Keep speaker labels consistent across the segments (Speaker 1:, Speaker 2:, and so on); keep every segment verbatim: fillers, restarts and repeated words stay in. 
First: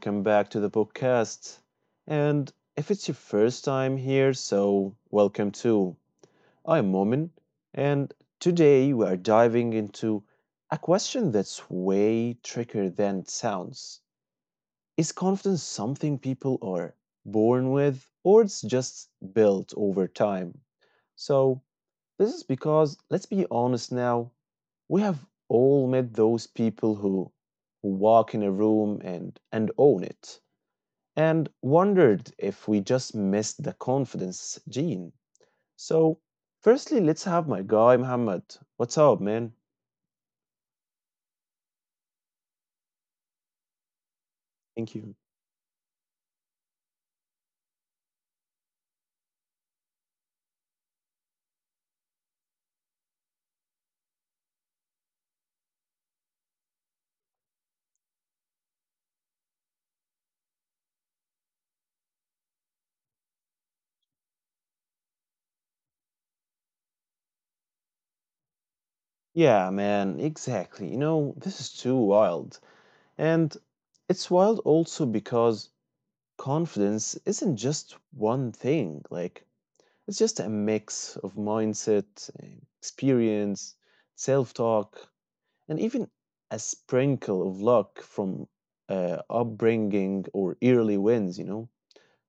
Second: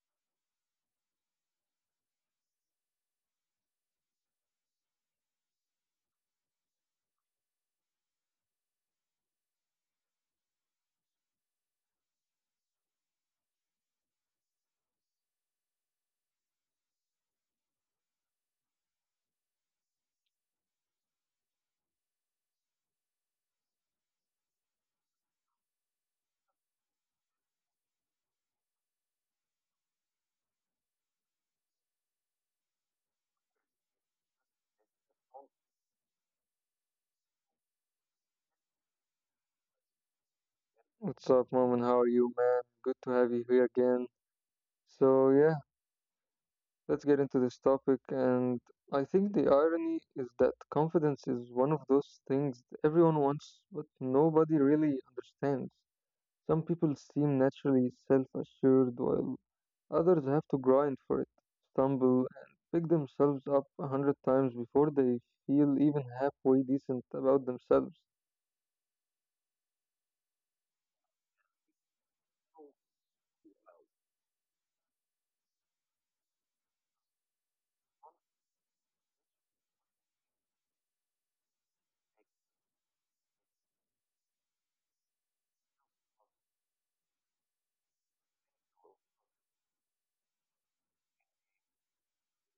Speaker 1: welcome back to the podcast. And if it's your first time here, so welcome too. I'm Momin, and today we are diving into a question that's way trickier than it sounds. Is confidence something people are born with, or it's just built over time? So, this is because, let's be honest now, we have all met those people who, who walk in a room and, and own it and wondered if we just missed the confidence gene. So, firstly, let's have my guy, Muhammad. What's up, man?
Speaker 2: What's up, Mom, and how are you, man? Good to have you here again.
Speaker 1: Thank
Speaker 2: So,
Speaker 1: you.
Speaker 2: yeah, let's get into this topic. And I think the irony is that confidence is one of those things that everyone wants, but nobody really understands. Some people seem naturally self assured, while others have to grind for it, stumble, and pick themselves up a hundred times before they feel even halfway decent about themselves.
Speaker 1: Yeah, man, exactly. You know, this is too wild. And it's wild also because confidence isn't just one thing. Like, it's just a mix of mindset, eh, experience, self talk, and even a sprinkle of luck from uh, upbringing or early wins, you know?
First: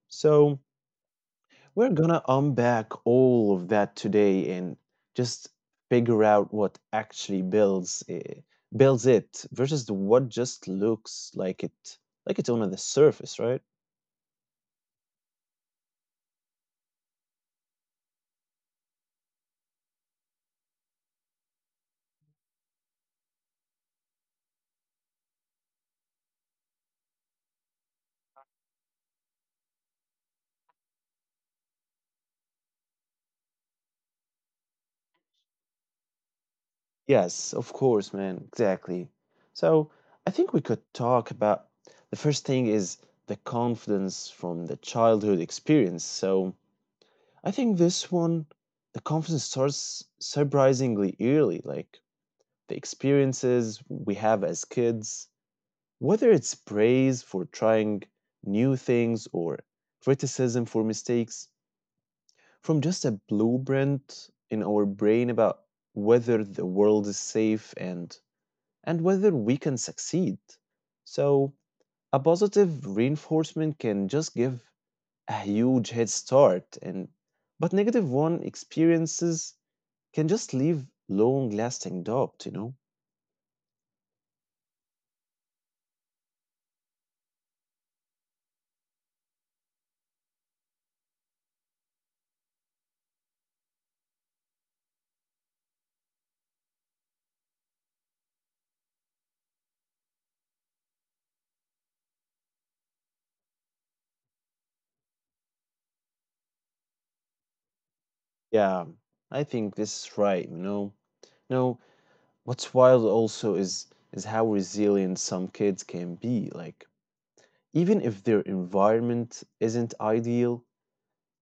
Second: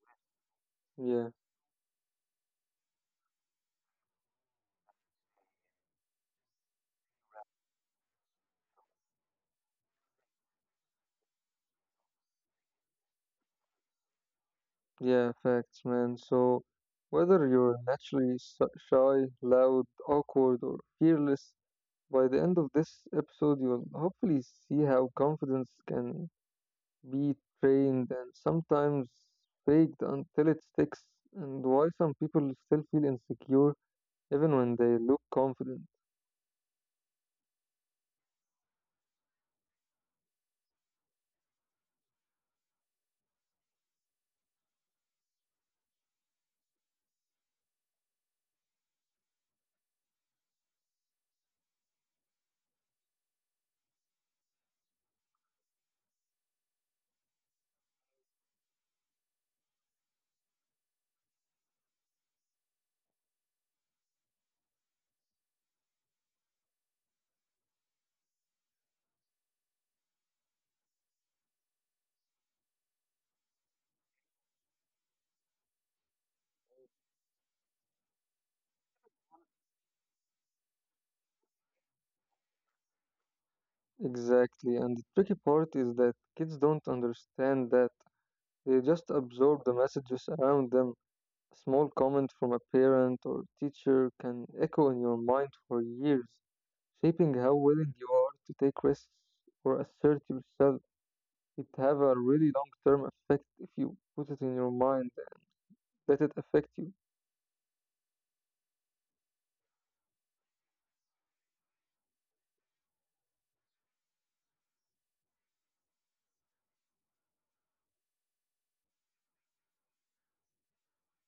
Speaker 1: So,
Speaker 2: Yeah.
Speaker 1: we're gonna unpack all of that today and just figure out what actually builds uh, builds it versus the what just looks like it like it's on the surface, right?
Speaker 2: Yeah, facts, man. So, whether you're naturally s- shy, loud, awkward, or fearless, by the end of this episode, you'll hopefully see how confidence can be trained and sometimes faked until it sticks, and why some people still feel insecure even when they look confident.
Speaker 1: Yes, of course, man. Exactly. So I think we could talk about the first thing is the confidence from the childhood experience. So I think this one, the confidence starts surprisingly early, like the experiences we have as kids, whether it's praise for trying new things or criticism for mistakes, from just a blueprint in our brain about whether the world is safe and and whether we can succeed. So, a positive reinforcement can just give a huge head start and but negative one experiences can just leave long lasting doubt, you know?
Speaker 2: Exactly, and the tricky part is that kids don't understand that. They just absorb the messages around them. A small comment from a parent or teacher can echo in your mind for years, shaping how willing you are to take risks or assert yourself. It have a really long-term effect if you put it in your mind, let it affect you.
Speaker 1: Yeah, I think this is right, you know. No, what's wild also is is how resilient some kids can be. Like even if their environment isn't ideal,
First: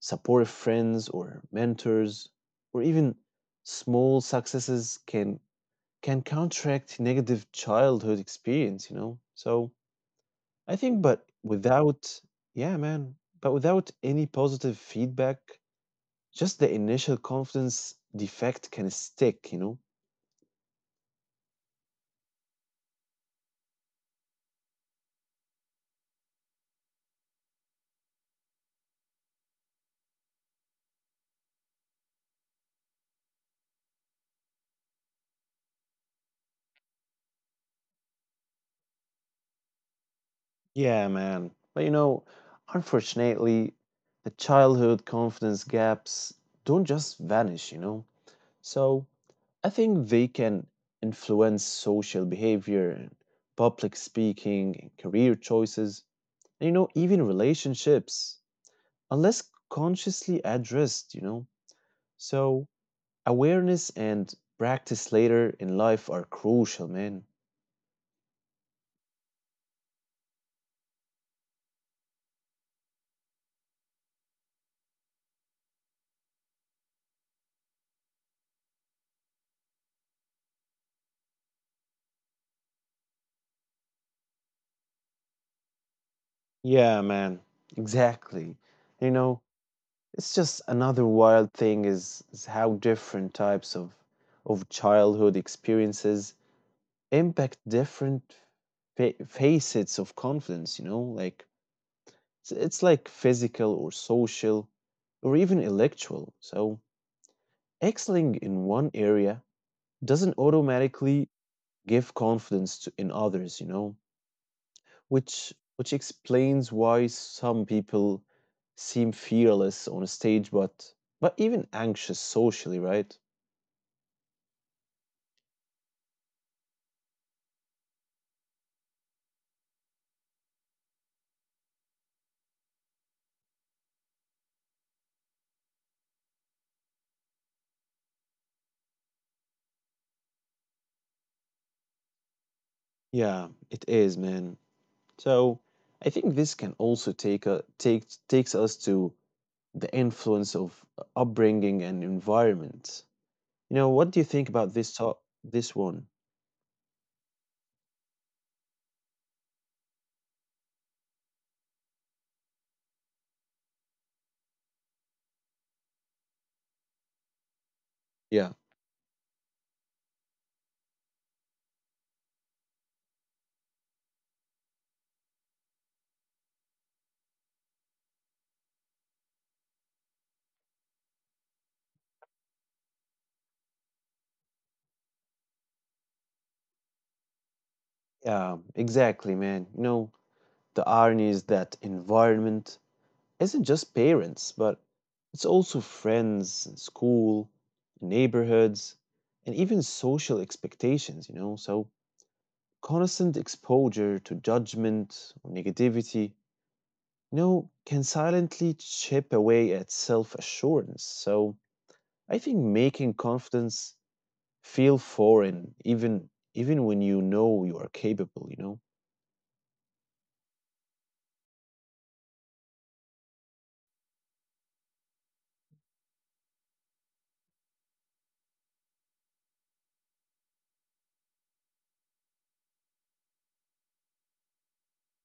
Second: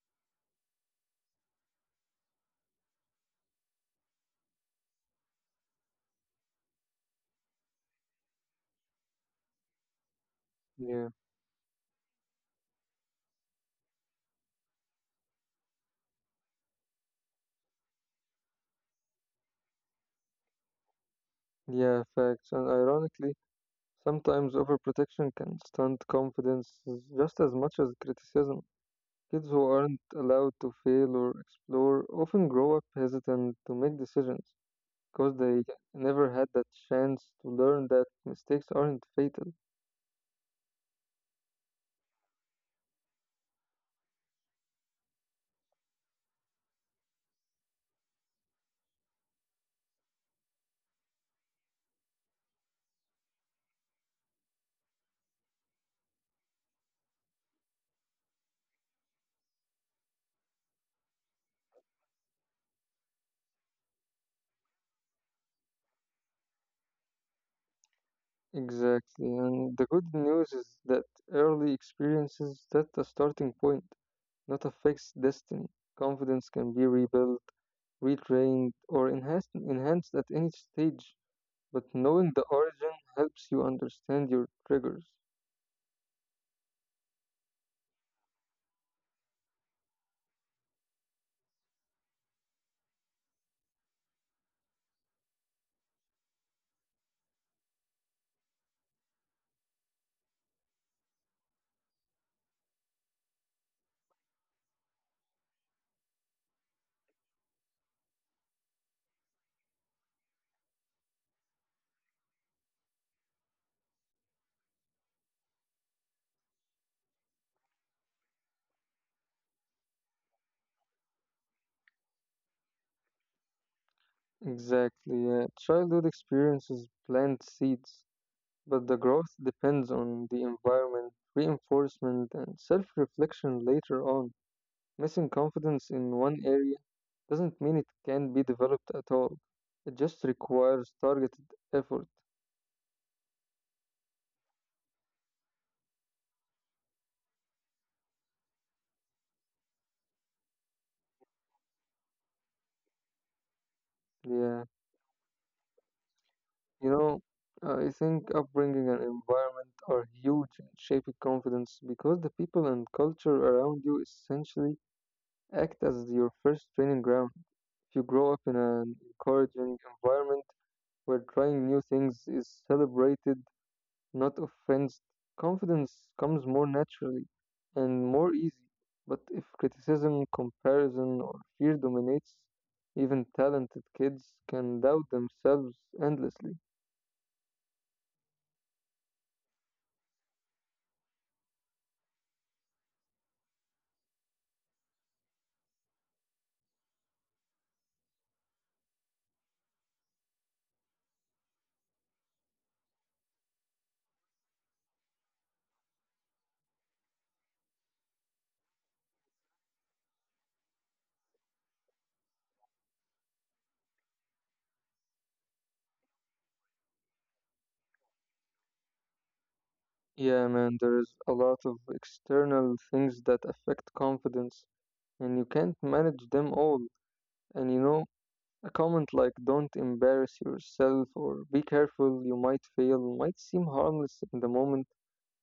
Speaker 1: supportive friends or mentors or even small successes can can counteract negative childhood experience, you know. So I think
Speaker 2: Yeah.
Speaker 1: but without yeah man, but without any positive feedback just the initial confidence defect can stick, you know?
Speaker 2: Yeah, facts. And ironically, sometimes overprotection can stunt confidence just as much as criticism. Kids who aren't allowed to fail or explore often grow up hesitant to make decisions, because they never had that chance to learn that mistakes aren't fatal.
Speaker 1: Yeah, man. But you know, unfortunately, the childhood confidence gaps don't just vanish, you know? So I think they can influence social behavior, and public speaking, and career choices, and you know, even relationships, unless consciously addressed, you know? So awareness and practice later in life are crucial, man.
Speaker 2: Exactly, and the good news is that early experiences set a starting point, not a fixed destiny. Confidence can be rebuilt, retrained, or enhanced, enhanced at any stage, but knowing the origin helps you understand your triggers.
Speaker 1: Yeah, man. Exactly. You know, it's just another wild thing is, is how different types of of childhood experiences impact different fa- facets of confidence, you know? Like it's, it's like physical or social or even intellectual. So, excelling in one area doesn't automatically give confidence to in others, you know? which which explains why some people seem fearless on a stage but but even anxious socially, right?
Speaker 2: Exactly, yeah. Childhood experiences plant seeds, but the growth depends on the environment, reinforcement, and self reflection later on. Missing confidence in one area doesn't mean it can't be developed at all, it just requires targeted effort.
Speaker 1: Yeah, it is, man. So I think this can also take a take takes us to the influence of upbringing and environment. You know, what do you think
Speaker 2: Yeah,
Speaker 1: about this talk this one?
Speaker 2: you know, I think upbringing and environment are huge in shaping confidence because the people and culture around you essentially act as your first training ground. If you grow up in
Speaker 1: Yeah,
Speaker 2: an encouraging environment, where trying new things is celebrated not offense. Confidence comes more naturally and more easy, but if criticism, comparison, or fear dominates, even talented kids can doubt themselves endlessly.
Speaker 1: yeah, exactly, man. You know, the irony is that environment isn't just parents, but it's also friends and school, neighborhoods, and even social expectations, you know. So constant exposure to judgment or negativity, you know, can silently chip away at self-assurance. So I think making confidence feel foreign even even when you know you are capable, you know.
Speaker 2: Yeah, man, there's a lot of external things that affect confidence, and you can't manage them all. And you know, a comment like don't embarrass yourself or be careful, you might fail might seem harmless in the moment,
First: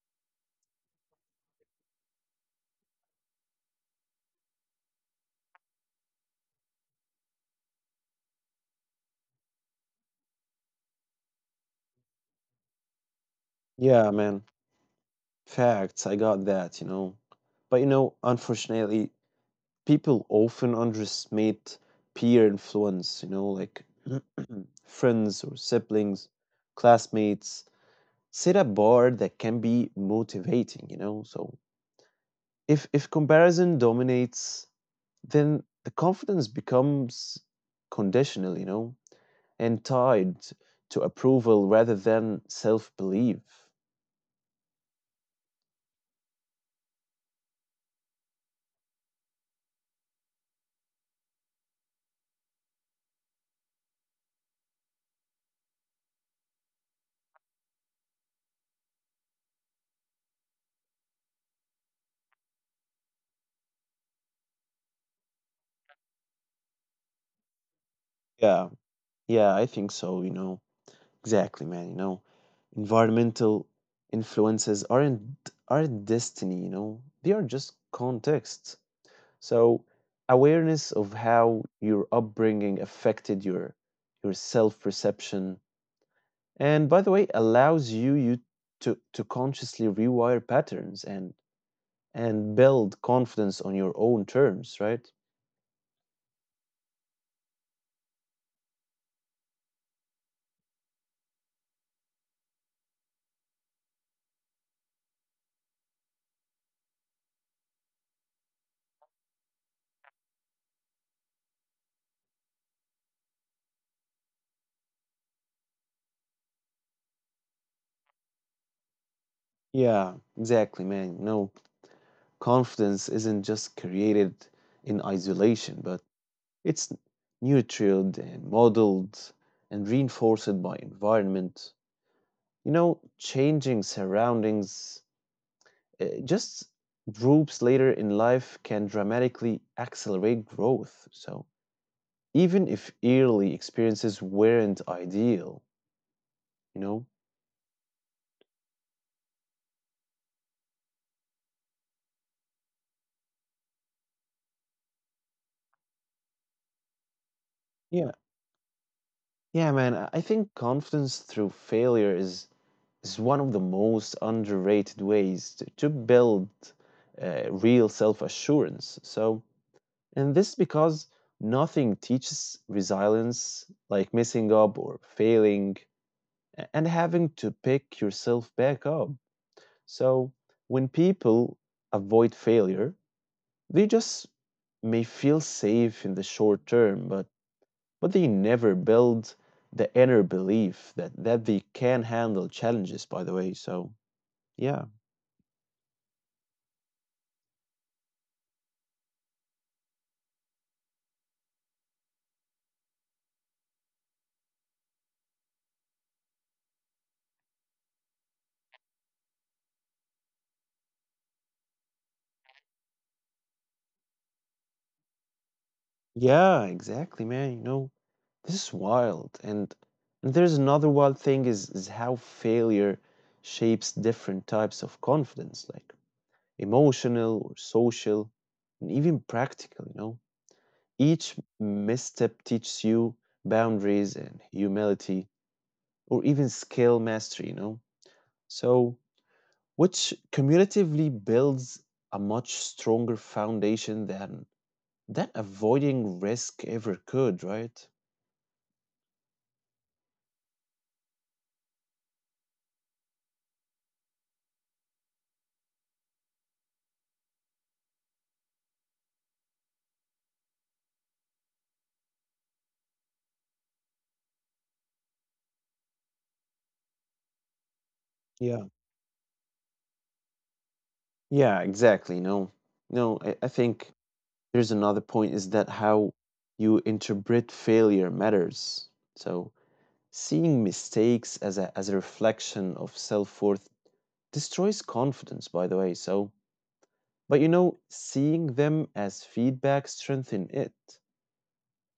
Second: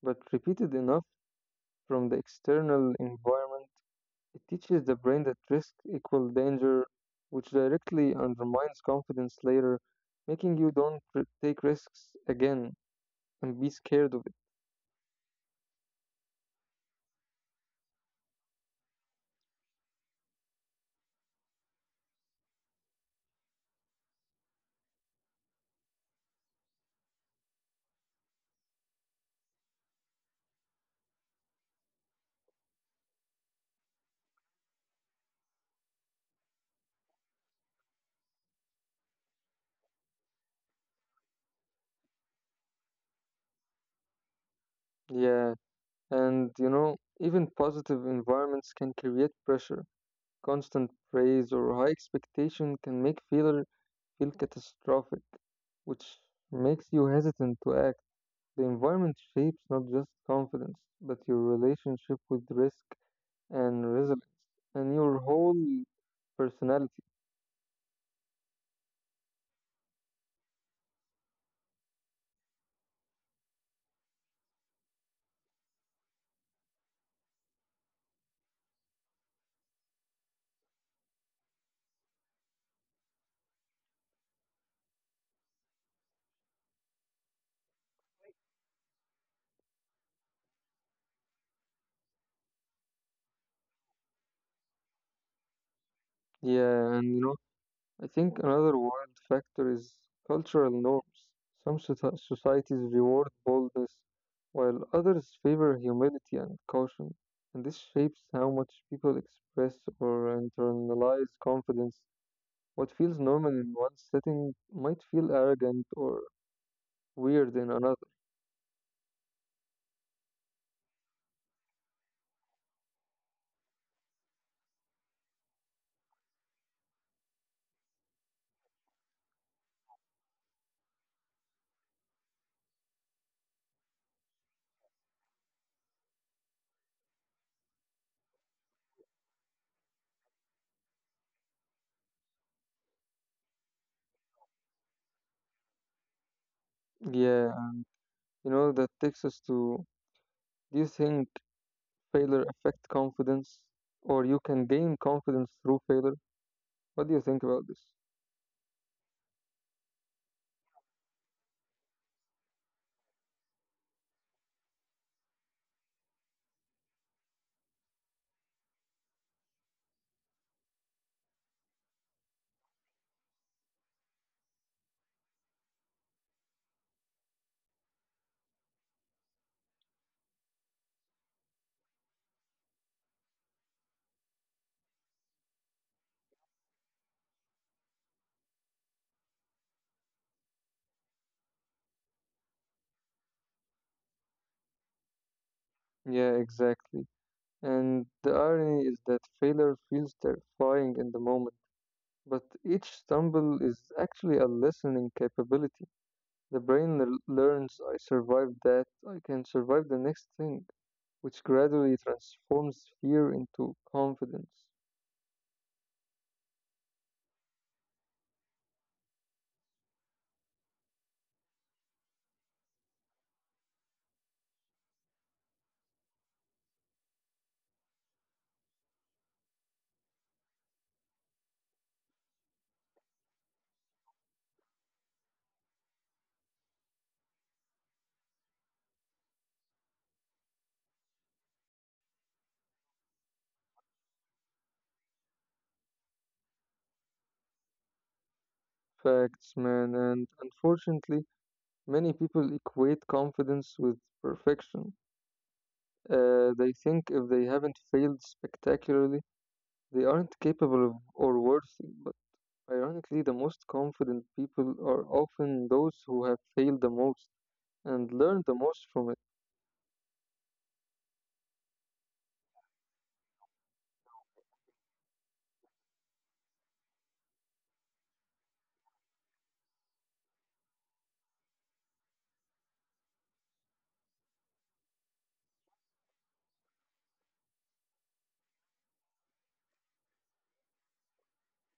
Speaker 2: but repeated enough from the external environment it teaches the brain that risk equals danger, which directly undermines confidence later, making you don't r- take risks again and be scared
Speaker 1: Yeah,
Speaker 2: of it.
Speaker 1: man. Facts, I got that, you know. But you know, unfortunately, people often underestimate peer influence, you know, like friends or siblings, classmates, set a bar that can be motivating, you know. So if if comparison dominates, then the confidence becomes conditional, you know, and tied to approval rather than self-belief.
Speaker 2: Yeah, and you know, even positive environments can create pressure. Constant praise or high expectation can make failure feel catastrophic, which makes you hesitant to act. The environment shapes not just confidence, but your relationship with risk and resilience and your whole personality.
Speaker 1: Yeah, yeah, I think so, you know. Exactly, man. You know, environmental influences aren't are not destiny, you know. They are just context. So awareness of how your upbringing affected your your self-perception and by the way allows you you to to consciously rewire patterns and and build confidence on your own terms, right?
Speaker 2: Yeah, and you know, I think another wild factor is cultural norms. Some soci- societies reward boldness, while others favor humility and caution. And this shapes how much people express or internalize confidence. What feels normal in one setting might feel arrogant or weird in another.
Speaker 1: Yeah, exactly, man. You know, confidence isn't just created in isolation, but it's nurtured and modeled and reinforced by environment. You know, changing surroundings uh, just groups later in life can dramatically accelerate growth. So, even if early experiences weren't ideal, you know?
Speaker 2: Yeah, you know, that takes us to do you think failure affect confidence or you can gain confidence through failure? What do you think about this?
Speaker 1: Yeah. Yeah, man, I I think confidence through failure is is one of the most underrated ways to, to build uh, real self-assurance. So, and this is because nothing teaches resilience like messing up or failing a- and having to pick yourself back up. So when people avoid failure, they just may feel safe in the short term, but but they never build the inner belief that that they can handle challenges by the way. So yeah.
Speaker 2: Yeah, exactly. And the irony is that failure feels terrifying in the moment, but each stumble is actually a listening capability. The brain l- learns I survived that, I can survive the next thing, which gradually transforms fear into confidence.
Speaker 1: Yeah, exactly, man. You know, this is wild. And and there's another wild thing is is how failure shapes different types of confidence, like emotional or social, and even practical, you know. Each misstep teaches you boundaries and humility or even skill mastery, you know. So, which cumulatively builds a much stronger foundation than that avoiding risk ever could, right?
Speaker 2: Facts, man, and unfortunately, many people equate confidence with perfection. Uh, they think if they haven't failed spectacularly, they aren't capable of, or worthy. But ironically, the most confident people are often those who have failed the most and
Speaker 1: Yeah.
Speaker 2: learned the most from it.
Speaker 1: Yeah, exactly. No, no, I, I think there's another point is that how you interpret failure matters. So seeing mistakes as a as a reflection of self-worth destroys confidence, by the way. So, but you know, seeing them as feedback strengthen it.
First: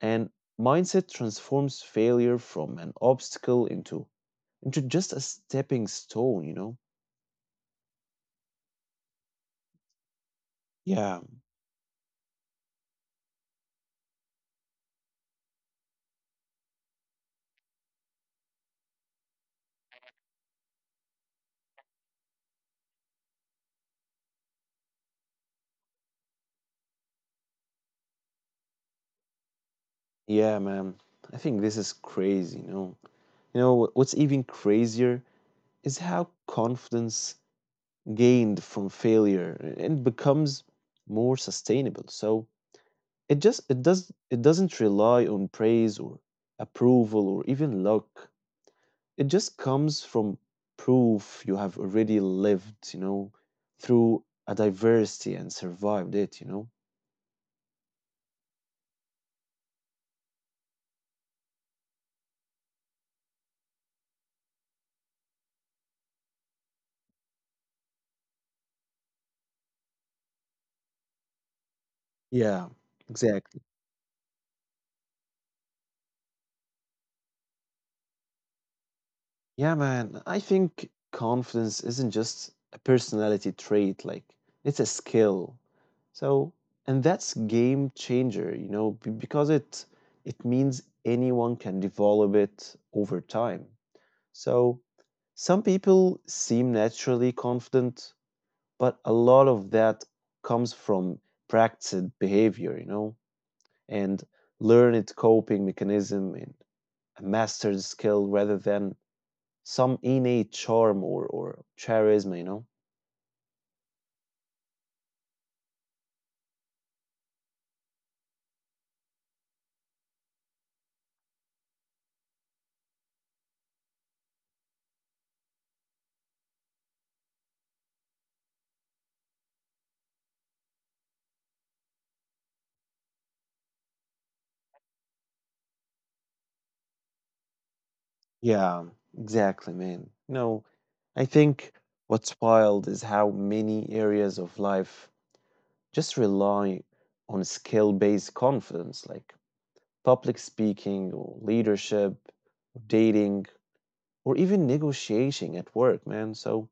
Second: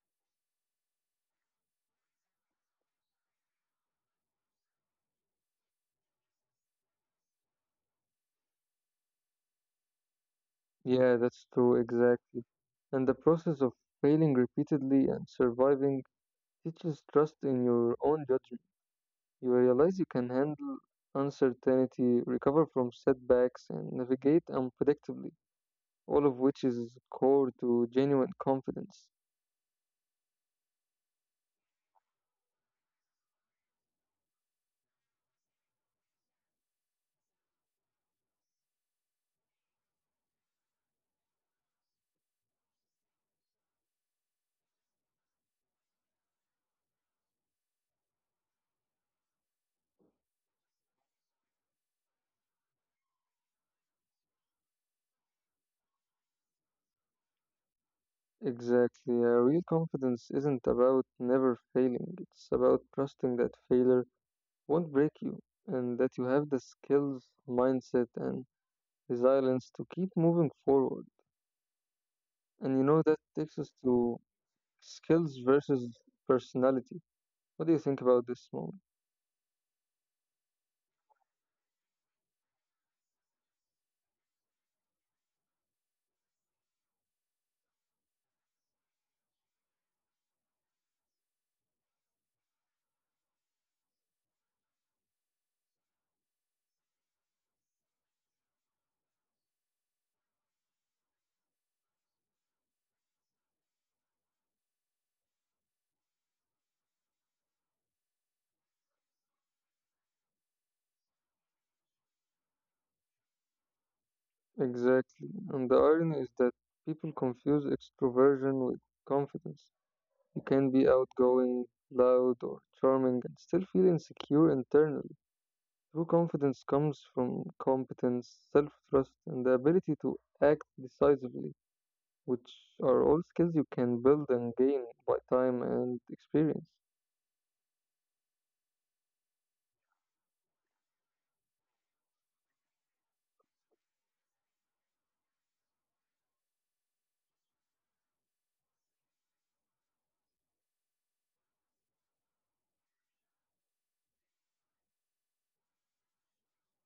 Speaker 1: And mindset transforms failure from an obstacle into into just a stepping stone, you know?
Speaker 2: Yeah,
Speaker 1: Yeah,
Speaker 2: that's true, exactly. And the process of failing repeatedly and surviving teaches trust in your own judgment. You realize you can handle uncertainty, recover from setbacks, and navigate unpredictably, all of which is core to genuine confidence.
Speaker 1: yeah, man. I think this is crazy, you know? You know, wh- what's even crazier is how confidence gained from failure and becomes more sustainable. So it just it does it doesn't rely on praise or approval or even luck. It just comes from proof you have already lived, you know, through a diversity and survived it, you know?
Speaker 2: Exactly. Uh, real confidence isn't about never failing, it's about trusting that failure won't break you and that you have the skills, mindset, and resilience to keep moving forward. And you
Speaker 1: Yeah,
Speaker 2: know, that takes us
Speaker 1: exactly.
Speaker 2: to skills versus personality. What do you think about this moment?
Speaker 1: Yeah, man. I think confidence isn't just a personality trait, like, it's a skill. So, and that's game changer, you know, be- because it it means anyone can develop it over time. So, some people seem naturally confident, but a lot of that comes from practiced behavior, you know, and learned coping mechanism and a mastered skill rather than some innate charm or or charisma, you know?
Speaker 2: Exactly. And the irony is that people confuse extroversion with confidence. You can be outgoing, loud, or charming and still feel insecure internally. True confidence comes from competence, self trust, and the ability to act decisively, which are all skills you can build and gain by time and experience.
Speaker 1: Yeah, exactly, man. You know, I think what's wild is how many areas of life just rely on skill based confidence, like public speaking or leadership, dating, or even negotiating at work, man. So,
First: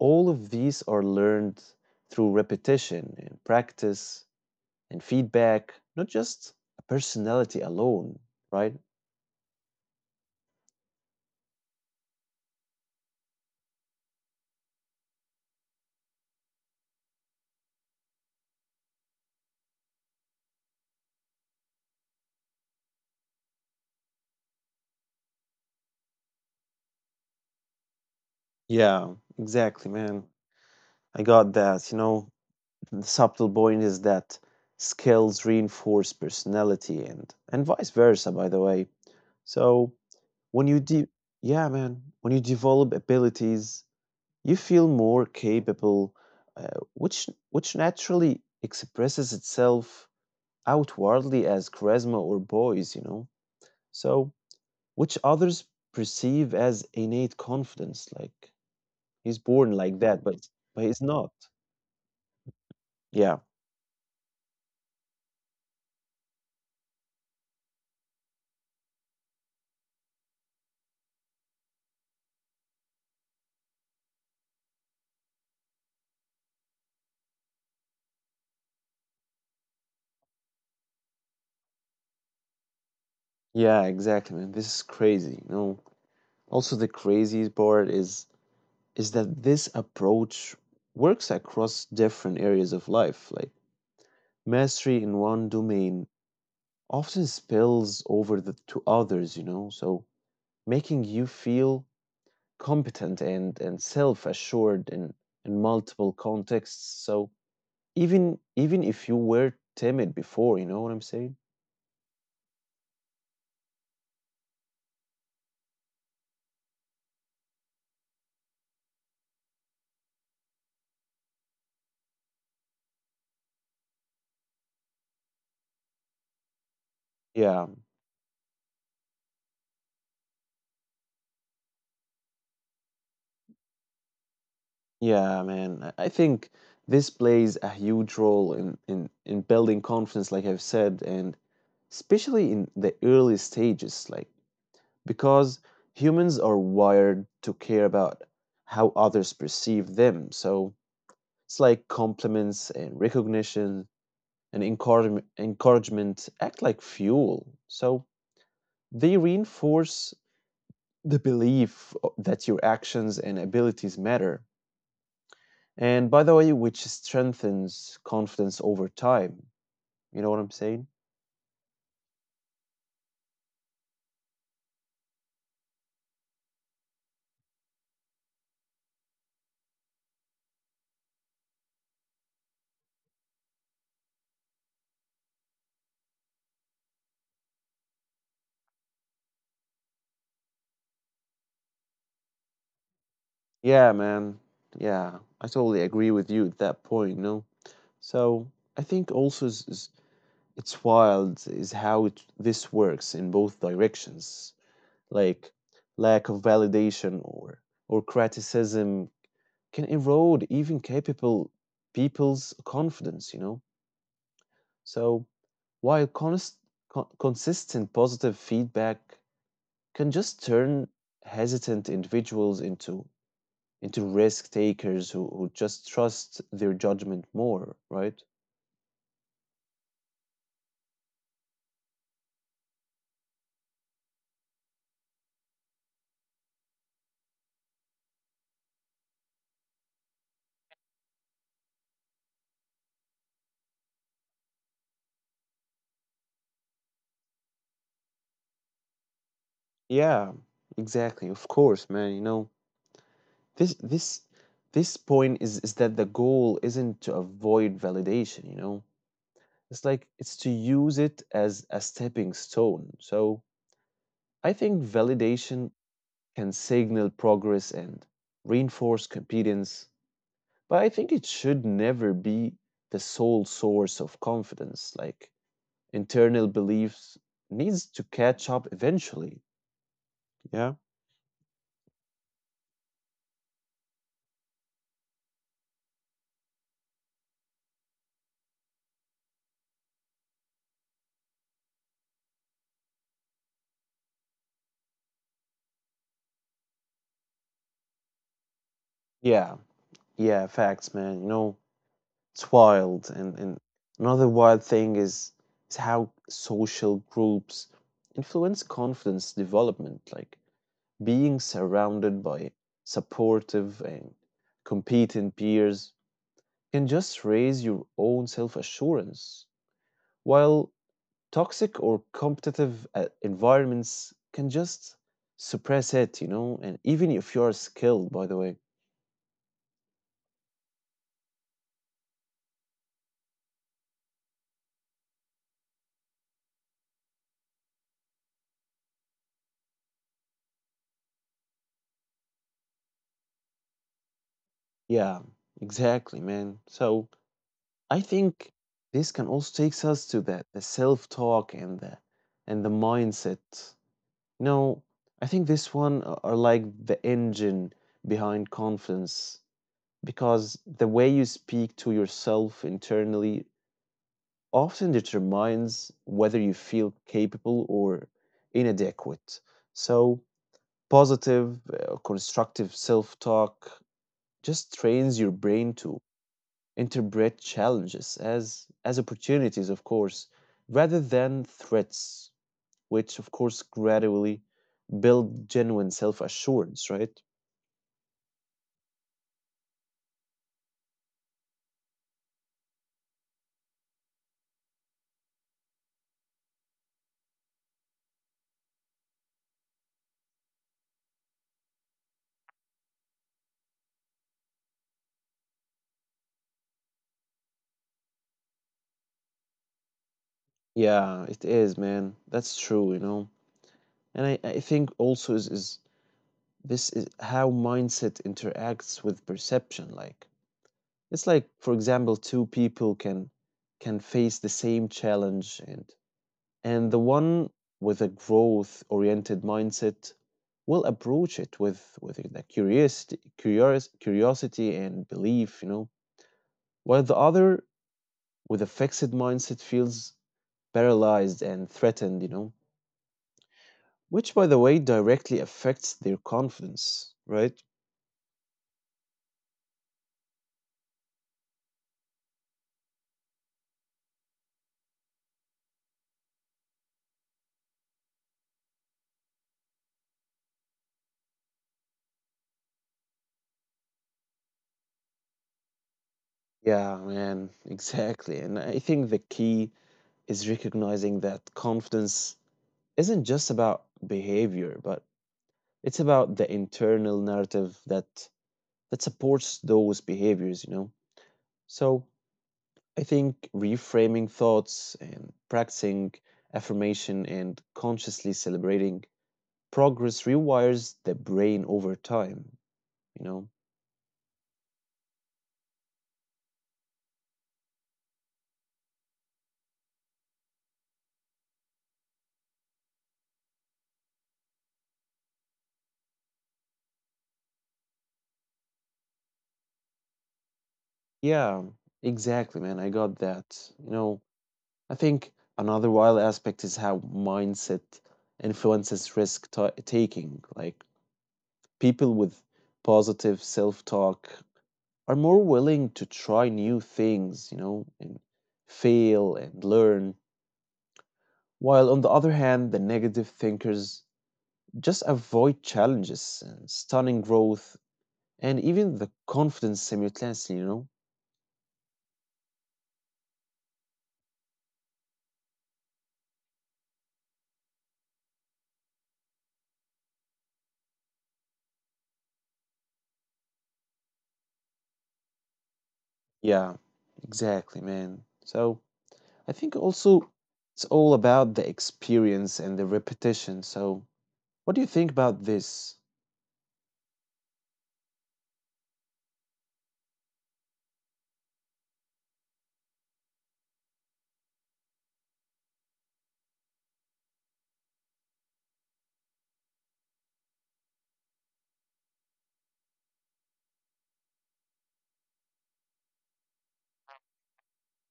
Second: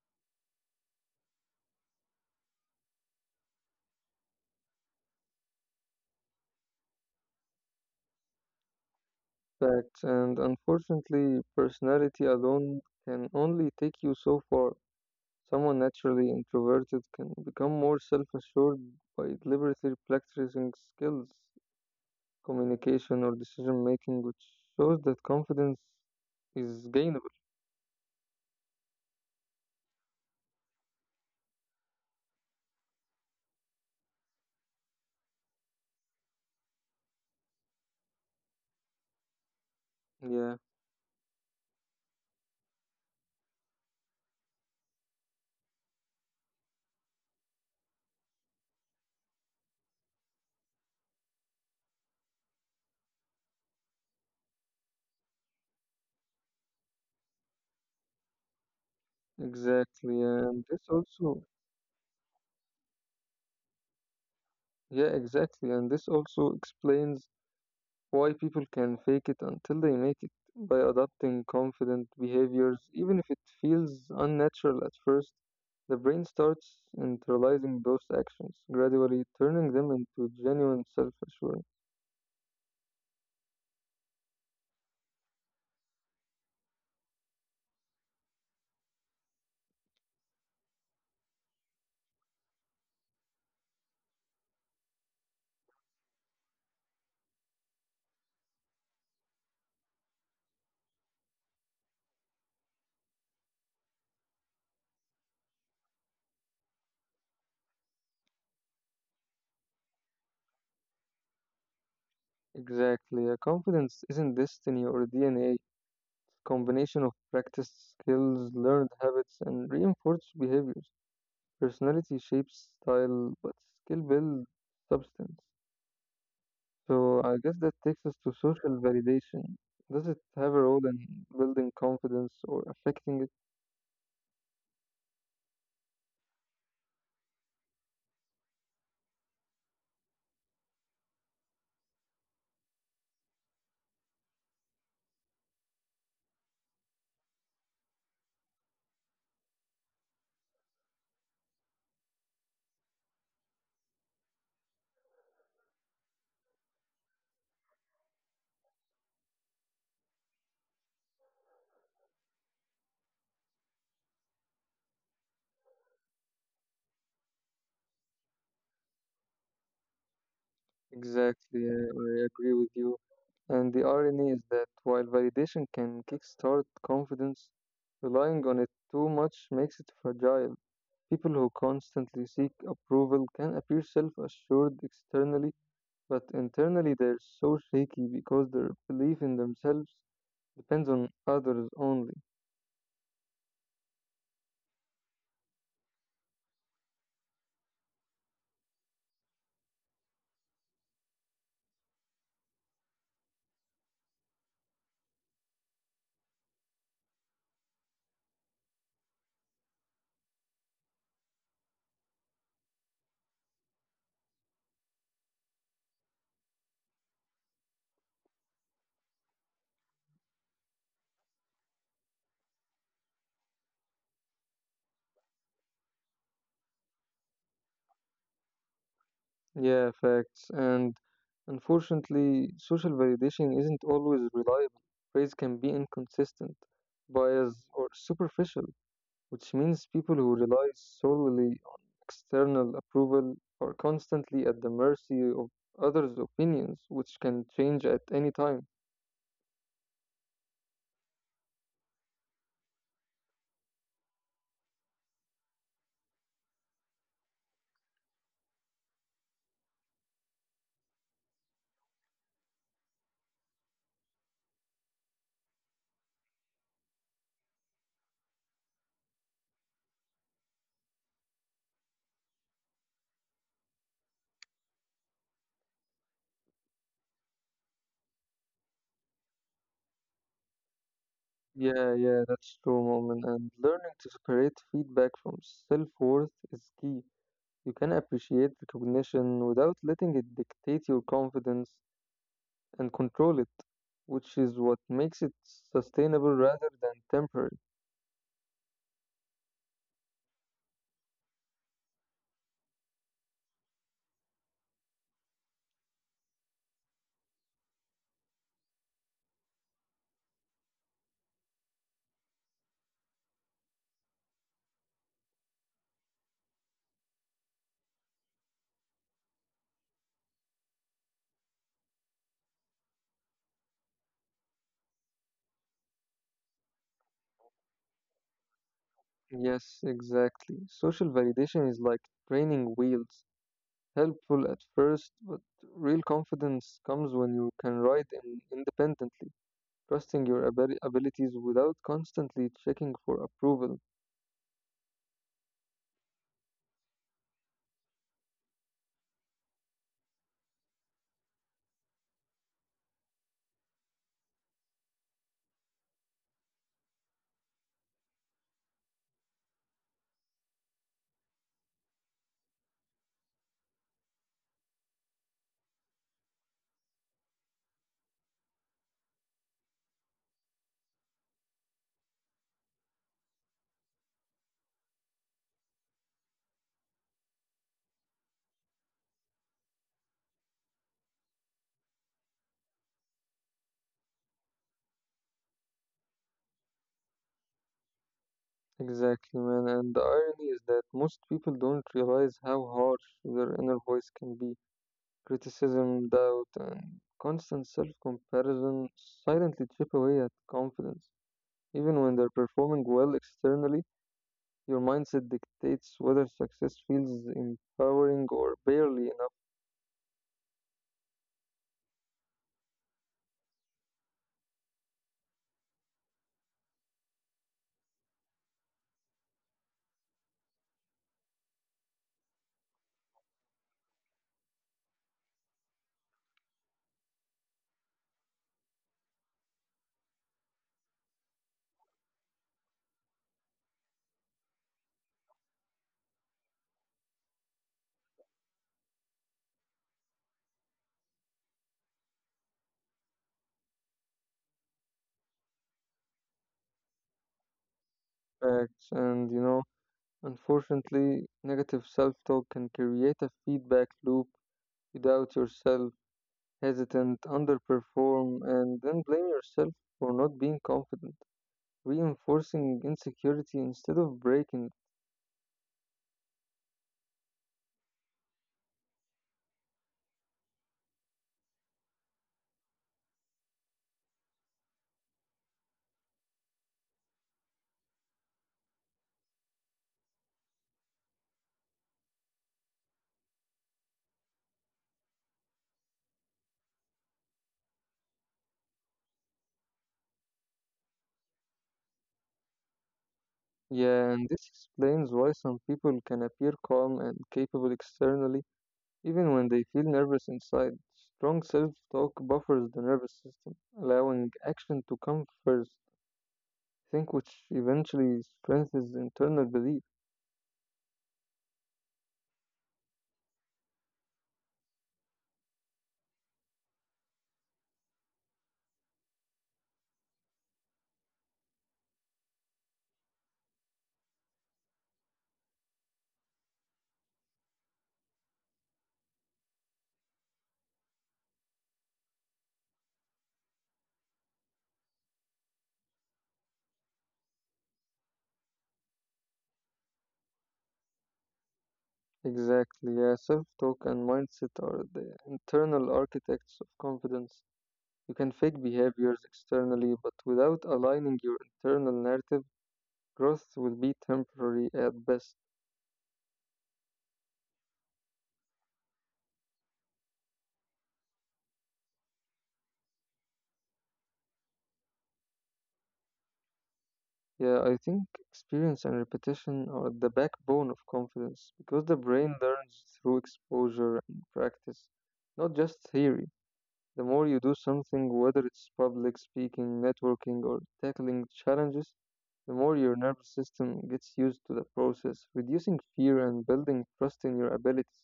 Speaker 1: all of these are learned through repetition and practice and feedback, not just a personality alone, right?
Speaker 2: Facts, and unfortunately, personality alone can only take you so far. Someone naturally introverted can become more self assured by deliberately practicing skills, communication, or decision making, which shows that confidence is gainable.
Speaker 1: Yeah, exactly, man. I got that. You know, the subtle point is that skills reinforce personality and and vice versa, by the way. So
Speaker 2: Yeah.
Speaker 1: when you de yeah, man, when you develop abilities, you feel more capable, uh, which which naturally expresses itself outwardly as charisma or poise, you know. So which others perceive as innate confidence, like he's born like
Speaker 2: Exactly,
Speaker 1: that, but
Speaker 2: and
Speaker 1: but
Speaker 2: this
Speaker 1: he's not.
Speaker 2: also,
Speaker 1: Yeah,
Speaker 2: yeah, exactly, and this also explains why people can fake it until they make it by adopting confident behaviors, even if it feels unnatural at first. The brain starts internalizing those actions, gradually turning them into genuine self-assurance.
Speaker 1: yeah, exactly, man. This is crazy. You know, also the craziest part is is that this approach works across different areas of life. Like mastery in one domain often spills over the, to others. You know, so making you feel competent and and self assured in in multiple contexts. So even even if you were timid before, you know what I'm saying?
Speaker 2: Exactly, a confidence isn't destiny or D N A, it's a combination of practiced skills, learned habits, and reinforced behaviors. Personality shapes style, but skill builds substance. So I guess
Speaker 1: Yeah.
Speaker 2: that takes us to social validation. Does it have a role in building confidence or affecting it?
Speaker 1: Yeah, man. I I think this plays a huge role in, in, in building confidence, like I've said, and especially in the early stages, like because humans are wired to care about how others perceive them. So it's like compliments and recognition and encouragement, encouragement act like fuel. So they reinforce the belief o- that your actions and abilities matter. And by the way, which strengthens confidence over time. You know what I'm saying?
Speaker 2: Exactly, I, I agree with you. And the irony is that while validation can kickstart confidence, relying on it too much makes it fragile. People who constantly seek approval can appear self assured externally, but internally they're so shaky because their belief in themselves depends on others only.
Speaker 1: Yeah, man. Yeah, I totally agree with you at that point. No, so I think also is, is- it's wild is how it, this works in both directions. Like lack of validation or or criticism can erode even capable people's confidence, you know? So while const, con- consistent positive feedback can just turn hesitant individuals into into risk takers who, who just trust their judgment more, right?
Speaker 2: Yeah, facts. And unfortunately, social validation isn't always reliable. Praise can be inconsistent, biased, or superficial, which means people who rely solely on external approval are constantly at the mercy of others' opinions, which can change at any time.
Speaker 1: Yeah, exactly. Of course, man. You know, this this this point is is that the goal isn't to avoid validation, you know. It's like it's to use it as a stepping stone. So I think validation can signal progress and reinforce competence. But I think it should never be the sole source of confidence. Like internal beliefs needs to catch up eventually. Yeah.
Speaker 2: Yeah, yeah, that's true, moment. And learning to separate feedback from self worth is key. You can appreciate recognition without letting it dictate your confidence and control it, which is what makes it sustainable rather than temporary.
Speaker 1: Yeah, yeah, facts, man. You know, it's wild. And, and another wild thing is is how social groups influence confidence development. Like being surrounded by supportive and competent peers can just raise your own self-assurance, while toxic or competitive uh, environments can just suppress it, you know, and even if you're skilled, by the way.
Speaker 2: Yes, exactly. Social validation is like training wheels, helpful at first, but real confidence comes when you can ride in independently, trusting your abi- abilities without constantly checking for approval.
Speaker 1: Yeah, exactly, man. So I think this can also takes us to the, the self-talk and the and the mindset. You know, I think this one a- are like the engine behind confidence because the way you speak to yourself internally often determines whether you feel capable or inadequate. So, positive, uh, constructive self talk just trains your brain to interpret challenges as, as opportunities, of course, rather than threats, which, of course, gradually build genuine self assurance, right?
Speaker 2: Exactly, man. And the irony is that most people don't realize how harsh their inner voice can be. Criticism, doubt, and constant self comparison silently chip away at confidence. Even when they're performing well externally, your mindset dictates whether success feels empowering or barely
Speaker 1: Yeah, it is, man. That's true, you know. And I, I think also is, is this is how mindset interacts with perception. Like it's like, for example, two people can can face the same challenge and and the one with a growth oriented mindset will approach it with with the curiosity curios, curiosity and belief, you know, while the other with a fixed mindset feels paralyzed and threatened, you know, which by the way directly affects their confidence, right?
Speaker 2: enough acts. And you know, unfortunately, negative self talk can create a feedback loop. You doubt yourself, hesitant, underperform, and then blame yourself for not being confident, reinforcing insecurity instead of breaking.
Speaker 1: Yeah, man, exactly. And I think the key is recognizing that confidence isn't just about behavior, but it's about the internal narrative that that supports those behaviors, you know. So I think reframing thoughts and practicing affirmation and consciously celebrating progress rewires the brain over time, you know.
Speaker 2: Yeah, and this explains why some people can appear calm and capable externally even when they feel nervous inside. Strong self-talk buffers the nervous system, allowing action to come first, think which eventually strengthens internal belief.
Speaker 1: Yeah, exactly, man. I got that. You know, I think another wild aspect is how mindset influences risk ta taking. Like people with positive self-talk are more willing to try new things, you know, and fail and learn. While on the other hand, the negative thinkers just avoid challenges and stunning growth and even the confidence simultaneously, you know?
Speaker 2: Exactly, yeah, self-talk and mindset are the internal architects of confidence. You can fake behaviors externally, but without aligning your internal narrative, growth will be temporary at best.
Speaker 1: Yeah, exactly, man. So I think also it's all about the experience and the repetition. So, what do you think about this?
Speaker 2: Yeah, I think experience and repetition are the backbone of confidence because the brain learns through exposure and practice, not just theory. The more you do something, whether it's public speaking, networking, or tackling challenges, the more your nervous system gets used to the process, reducing fear and building trust in your abilities.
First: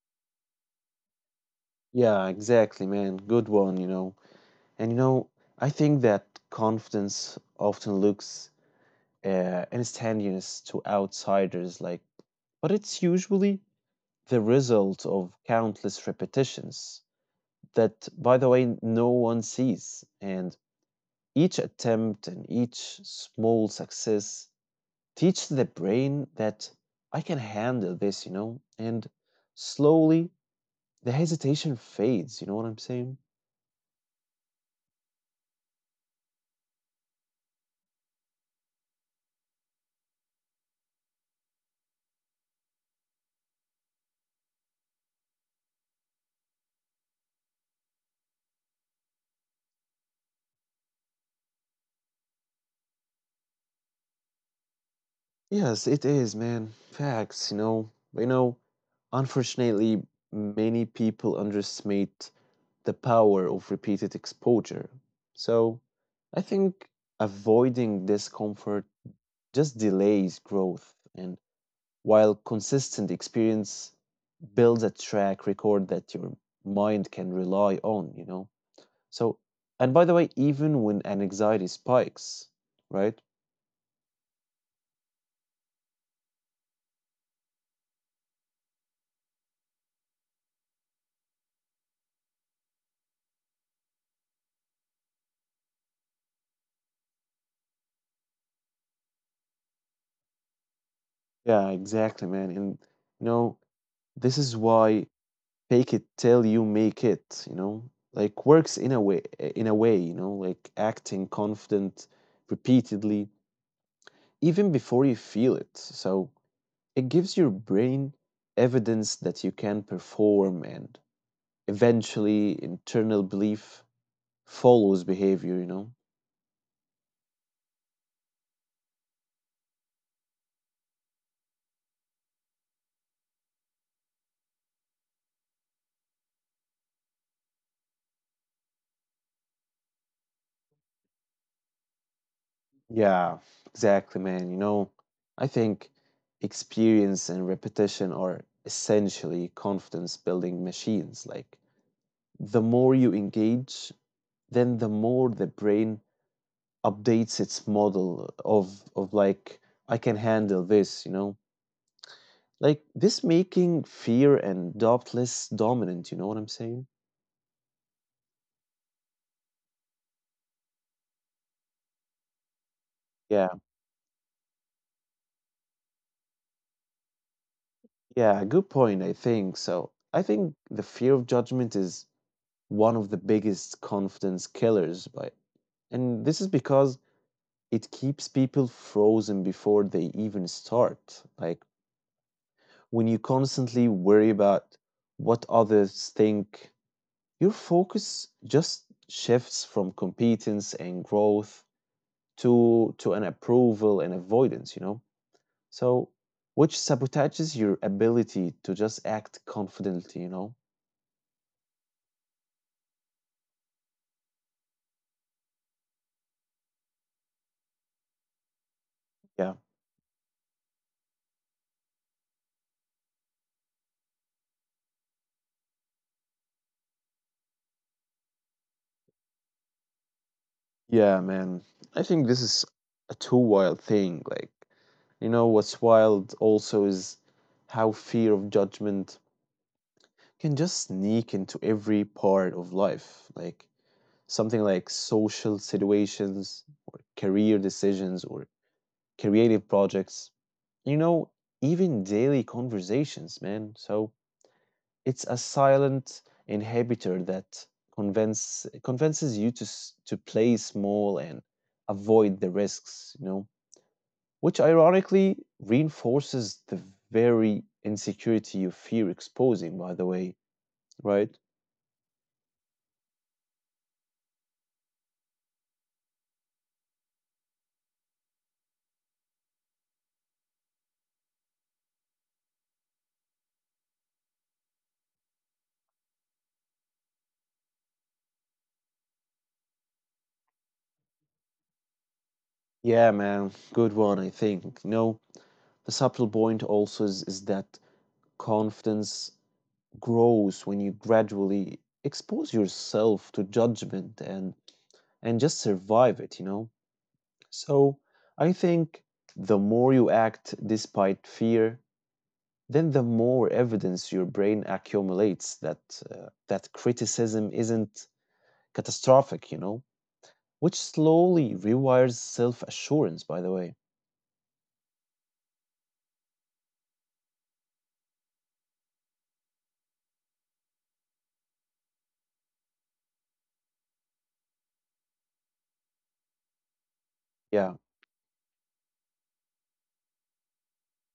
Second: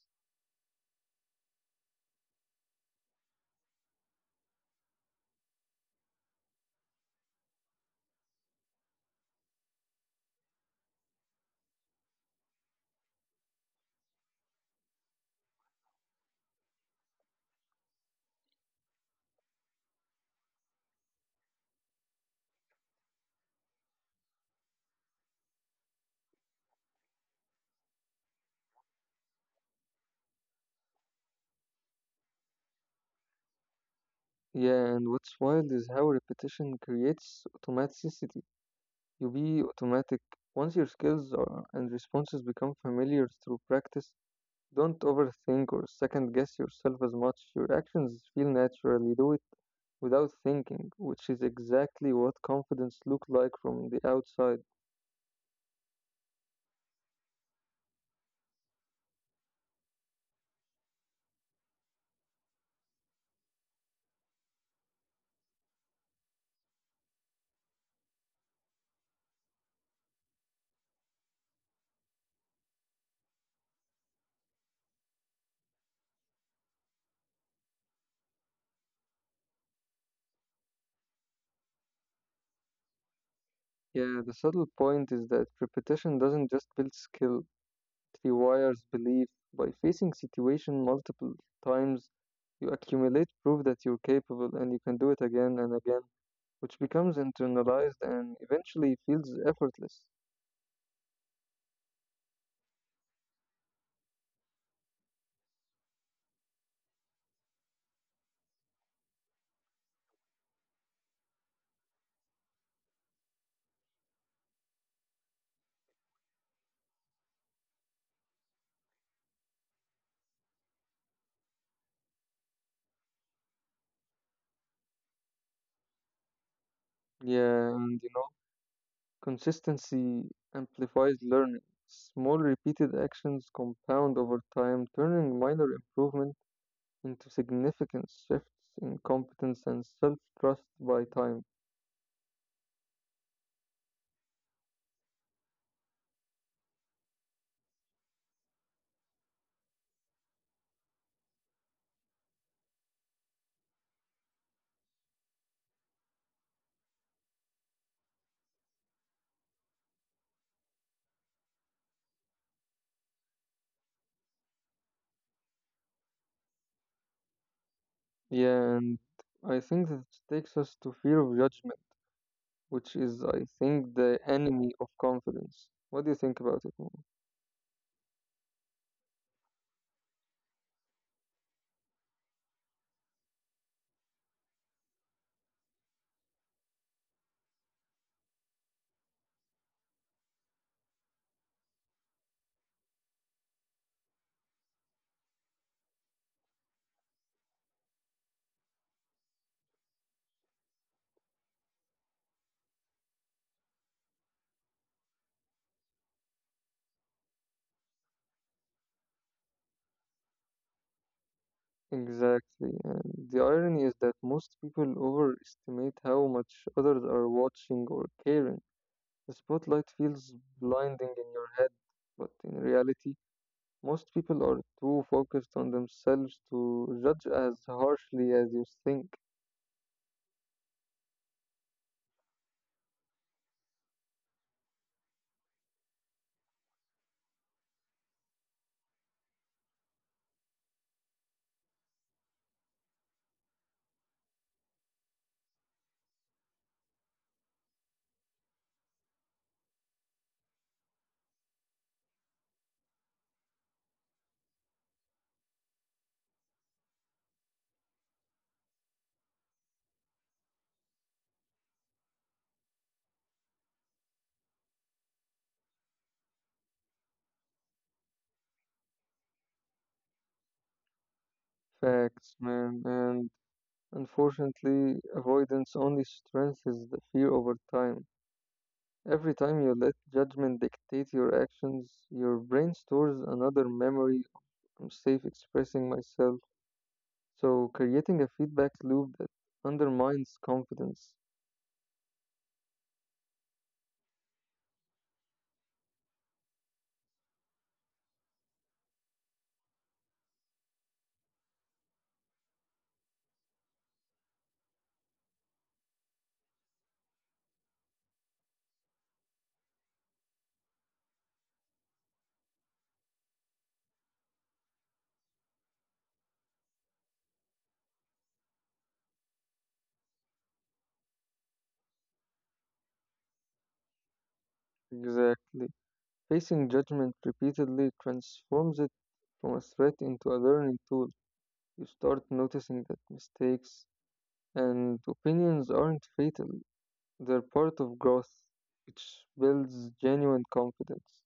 Speaker 1: Yeah, exactly, man. Good one, you know. And you know, I think that confidence often looks uh, instantaneous to outsiders, like, but it's usually the result of countless repetitions that, by the way, no one sees. And each attempt and each small success teach the brain that I can handle this, you know, and slowly the hesitation fades, you know what I'm saying?
Speaker 2: Yeah, and what's wild is how repetition creates automaticity. You be automatic. Once your skills are, and responses become familiar through practice, don't overthink or second guess yourself as much. Your actions feel naturally do it without thinking, which is exactly what confidence looks like from the outside.
Speaker 1: Yes, it is, man. Facts, you know. You know, unfortunately, many people underestimate the power of repeated exposure. So, I think avoiding discomfort just delays growth and while consistent experience builds a track record that your mind can rely on, you know? So, and by the way, even when an anxiety spikes, right?
Speaker 2: Yeah, the subtle point is that repetition doesn't just build skill, it rewires belief. By facing situation multiple times, you accumulate proof that you're capable and you can do it again and again, which becomes internalized and eventually feels effortless.
Speaker 1: Yeah, exactly, man. And, you know, this is why fake it till you make it, you know? Like works in a way, in a way, you know, like acting confident repeatedly, even before you feel it. So it gives your brain evidence that you can perform and eventually internal belief follows behavior, you know?
Speaker 2: Yeah, and you know consistency amplifies learning. Small repeated actions compound over time, turning minor improvement into significant shifts in competence and self trust by time.
Speaker 1: Yeah, exactly, man. You know, I think experience and repetition are essentially confidence building machines. Like, the more you engage, then the more the brain updates its model of, of like, I can handle this, you know? Like, this making fear and doubt less dominant, you know what I'm saying?
Speaker 2: Yeah, and I think that takes us to fear of judgment, which is, I
Speaker 1: Yeah.
Speaker 2: think, the enemy of confidence. What do you think about it, Mo?
Speaker 1: Yeah, good point, I think. So, I think the fear of judgment is one of the biggest confidence killers, but and this is because it keeps people frozen before they even start. Like when you constantly worry about what others think, your focus just shifts from competence and growth to to an approval and avoidance, you know? So, which sabotages your ability to just act confidently, you know?
Speaker 2: Exactly. And the irony is that most people overestimate how much others are watching or caring. The
Speaker 1: Yeah.
Speaker 2: spotlight feels blinding in your head, but in reality, most people are too focused on themselves to judge as harshly as you think.
Speaker 1: Yeah, man. I think this is a too wild thing. Like, you know, what's wild also is how fear of judgment can just sneak into every part of life. Like, something like social situations, or career decisions, or creative projects, you know, even daily conversations, man. So it's a silent inhibitor that convince, convinces you to, s- to play small and avoid the risks, you know? Which ironically reinforces the very insecurity you fear exposing, by the way, right?
Speaker 2: Facts, man, and unfortunately, avoidance only strengthens the fear over time. Every time you let judgment dictate your actions, your brain stores another memory I'm safe expressing myself, so creating a feedback loop that undermines confidence.
Speaker 1: Yeah, man, good one, I think. No, the subtle point also is, is that confidence grows when you gradually expose yourself to judgment and and just survive it, you know? So, I think the more you act despite fear, then the more evidence your brain accumulates that uh, that criticism isn't catastrophic, you know, which slowly rewires self assurance, by the way.
Speaker 2: Exactly. Facing judgment repeatedly transforms it from a threat into a learning tool. You start noticing that mistakes and opinions aren't fatal, they're part
Speaker 1: Yeah.
Speaker 2: of growth, which builds genuine confidence.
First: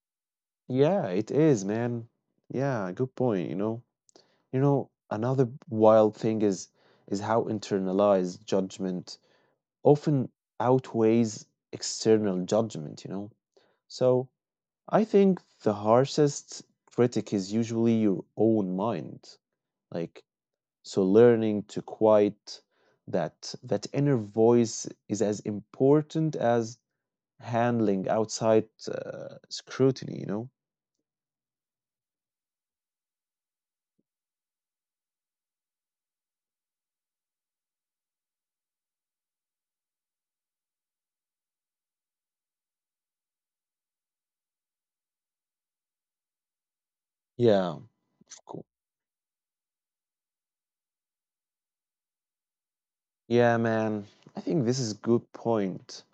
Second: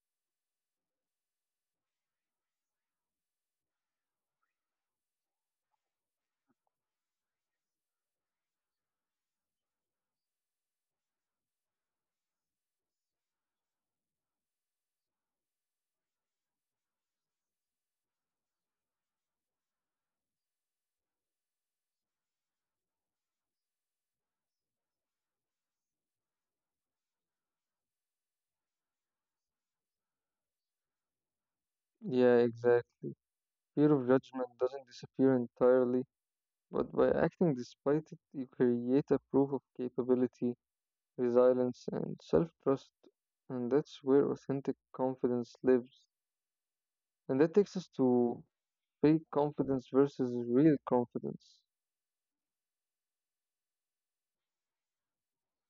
Speaker 1: Yeah, it is, man. Yeah, good point, you know. You know, another wild thing is is how internalized judgment often outweighs external judgment, you know. So, I think the harshest critic is usually your own mind. Like, so learning to quiet that that inner voice is as important as handling outside uh, scrutiny, you know?
Speaker 2: Yeah, exactly. Fear of judgment doesn't disappear entirely, but by acting despite it, you create a proof of capability, resilience, and self trust. And that's where authentic confidence lives. And
Speaker 1: Yeah,
Speaker 2: that takes us
Speaker 1: of course.
Speaker 2: to fake confidence versus real confidence.
Speaker 1: Yeah, man. I think this is good point.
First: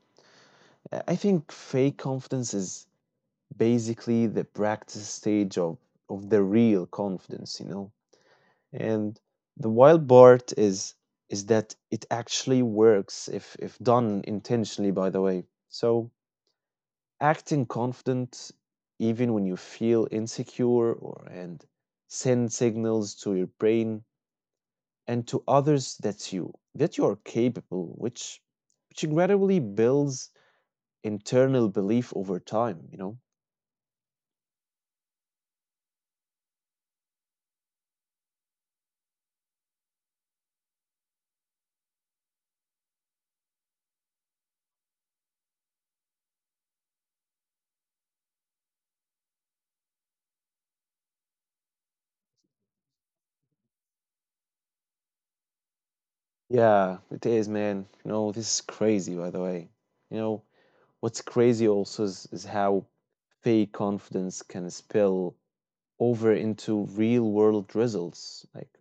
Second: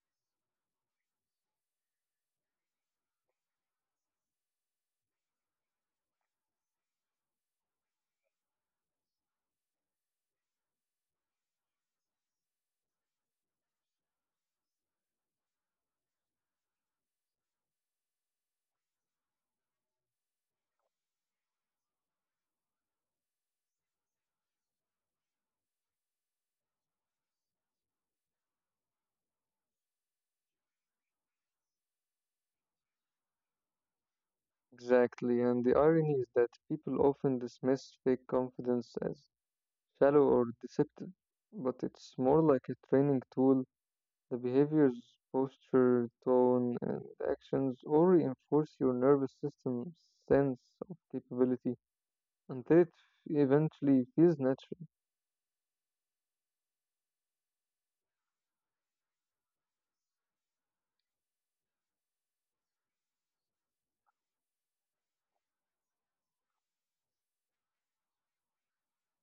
Speaker 1: Uh, I think fake confidence is basically the practice stage of of the real confidence, you know. And the wild part is is that it actually works if if done intentionally, by the way. So acting confident even when you feel insecure or and send signals to your brain and to others that you that you are capable, which which gradually builds internal belief over time, you know?
Speaker 2: Exactly, and the irony is that people often dismiss fake confidence as shallow or deceptive, but it's more like a training tool. The behaviors, posture, tone, and actions all reinforce your nervous system's sense of capability until it eventually feels natural.
Speaker 1: Yeah, it is, man. You know, this is crazy, by the way. You know, what's crazy also is, is how fake confidence can spill over into real world results. Like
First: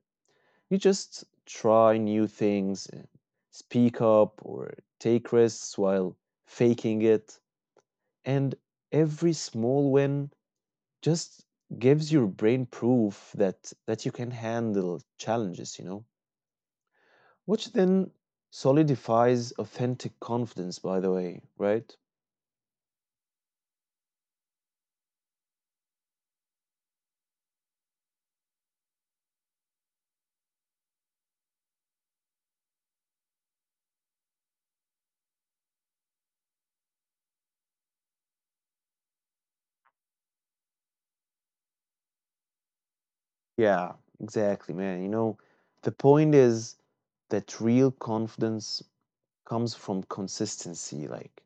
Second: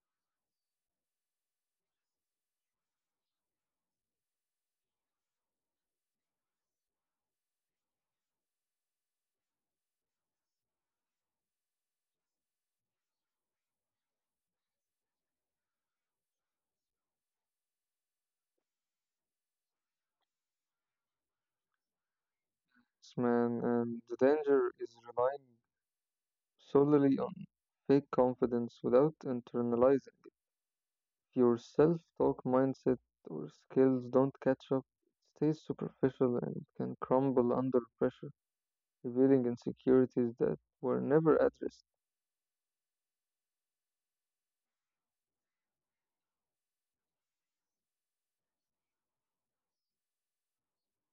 Speaker 1: you just try new things, and speak up, or take risks while faking it. And every small win just gives your brain proof that, that you can handle challenges, you know? Which then solidifies authentic confidence, by the way, right?
Speaker 2: Yes, man, and the danger is relying solely on fake confidence without internalizing. If your self-talk, mindset, or skills don't catch up, it stays superficial and it can crumble under pressure, revealing insecurities that were never addressed.
Speaker 1: Yeah, exactly, man. You know, the point is that real confidence comes from consistency like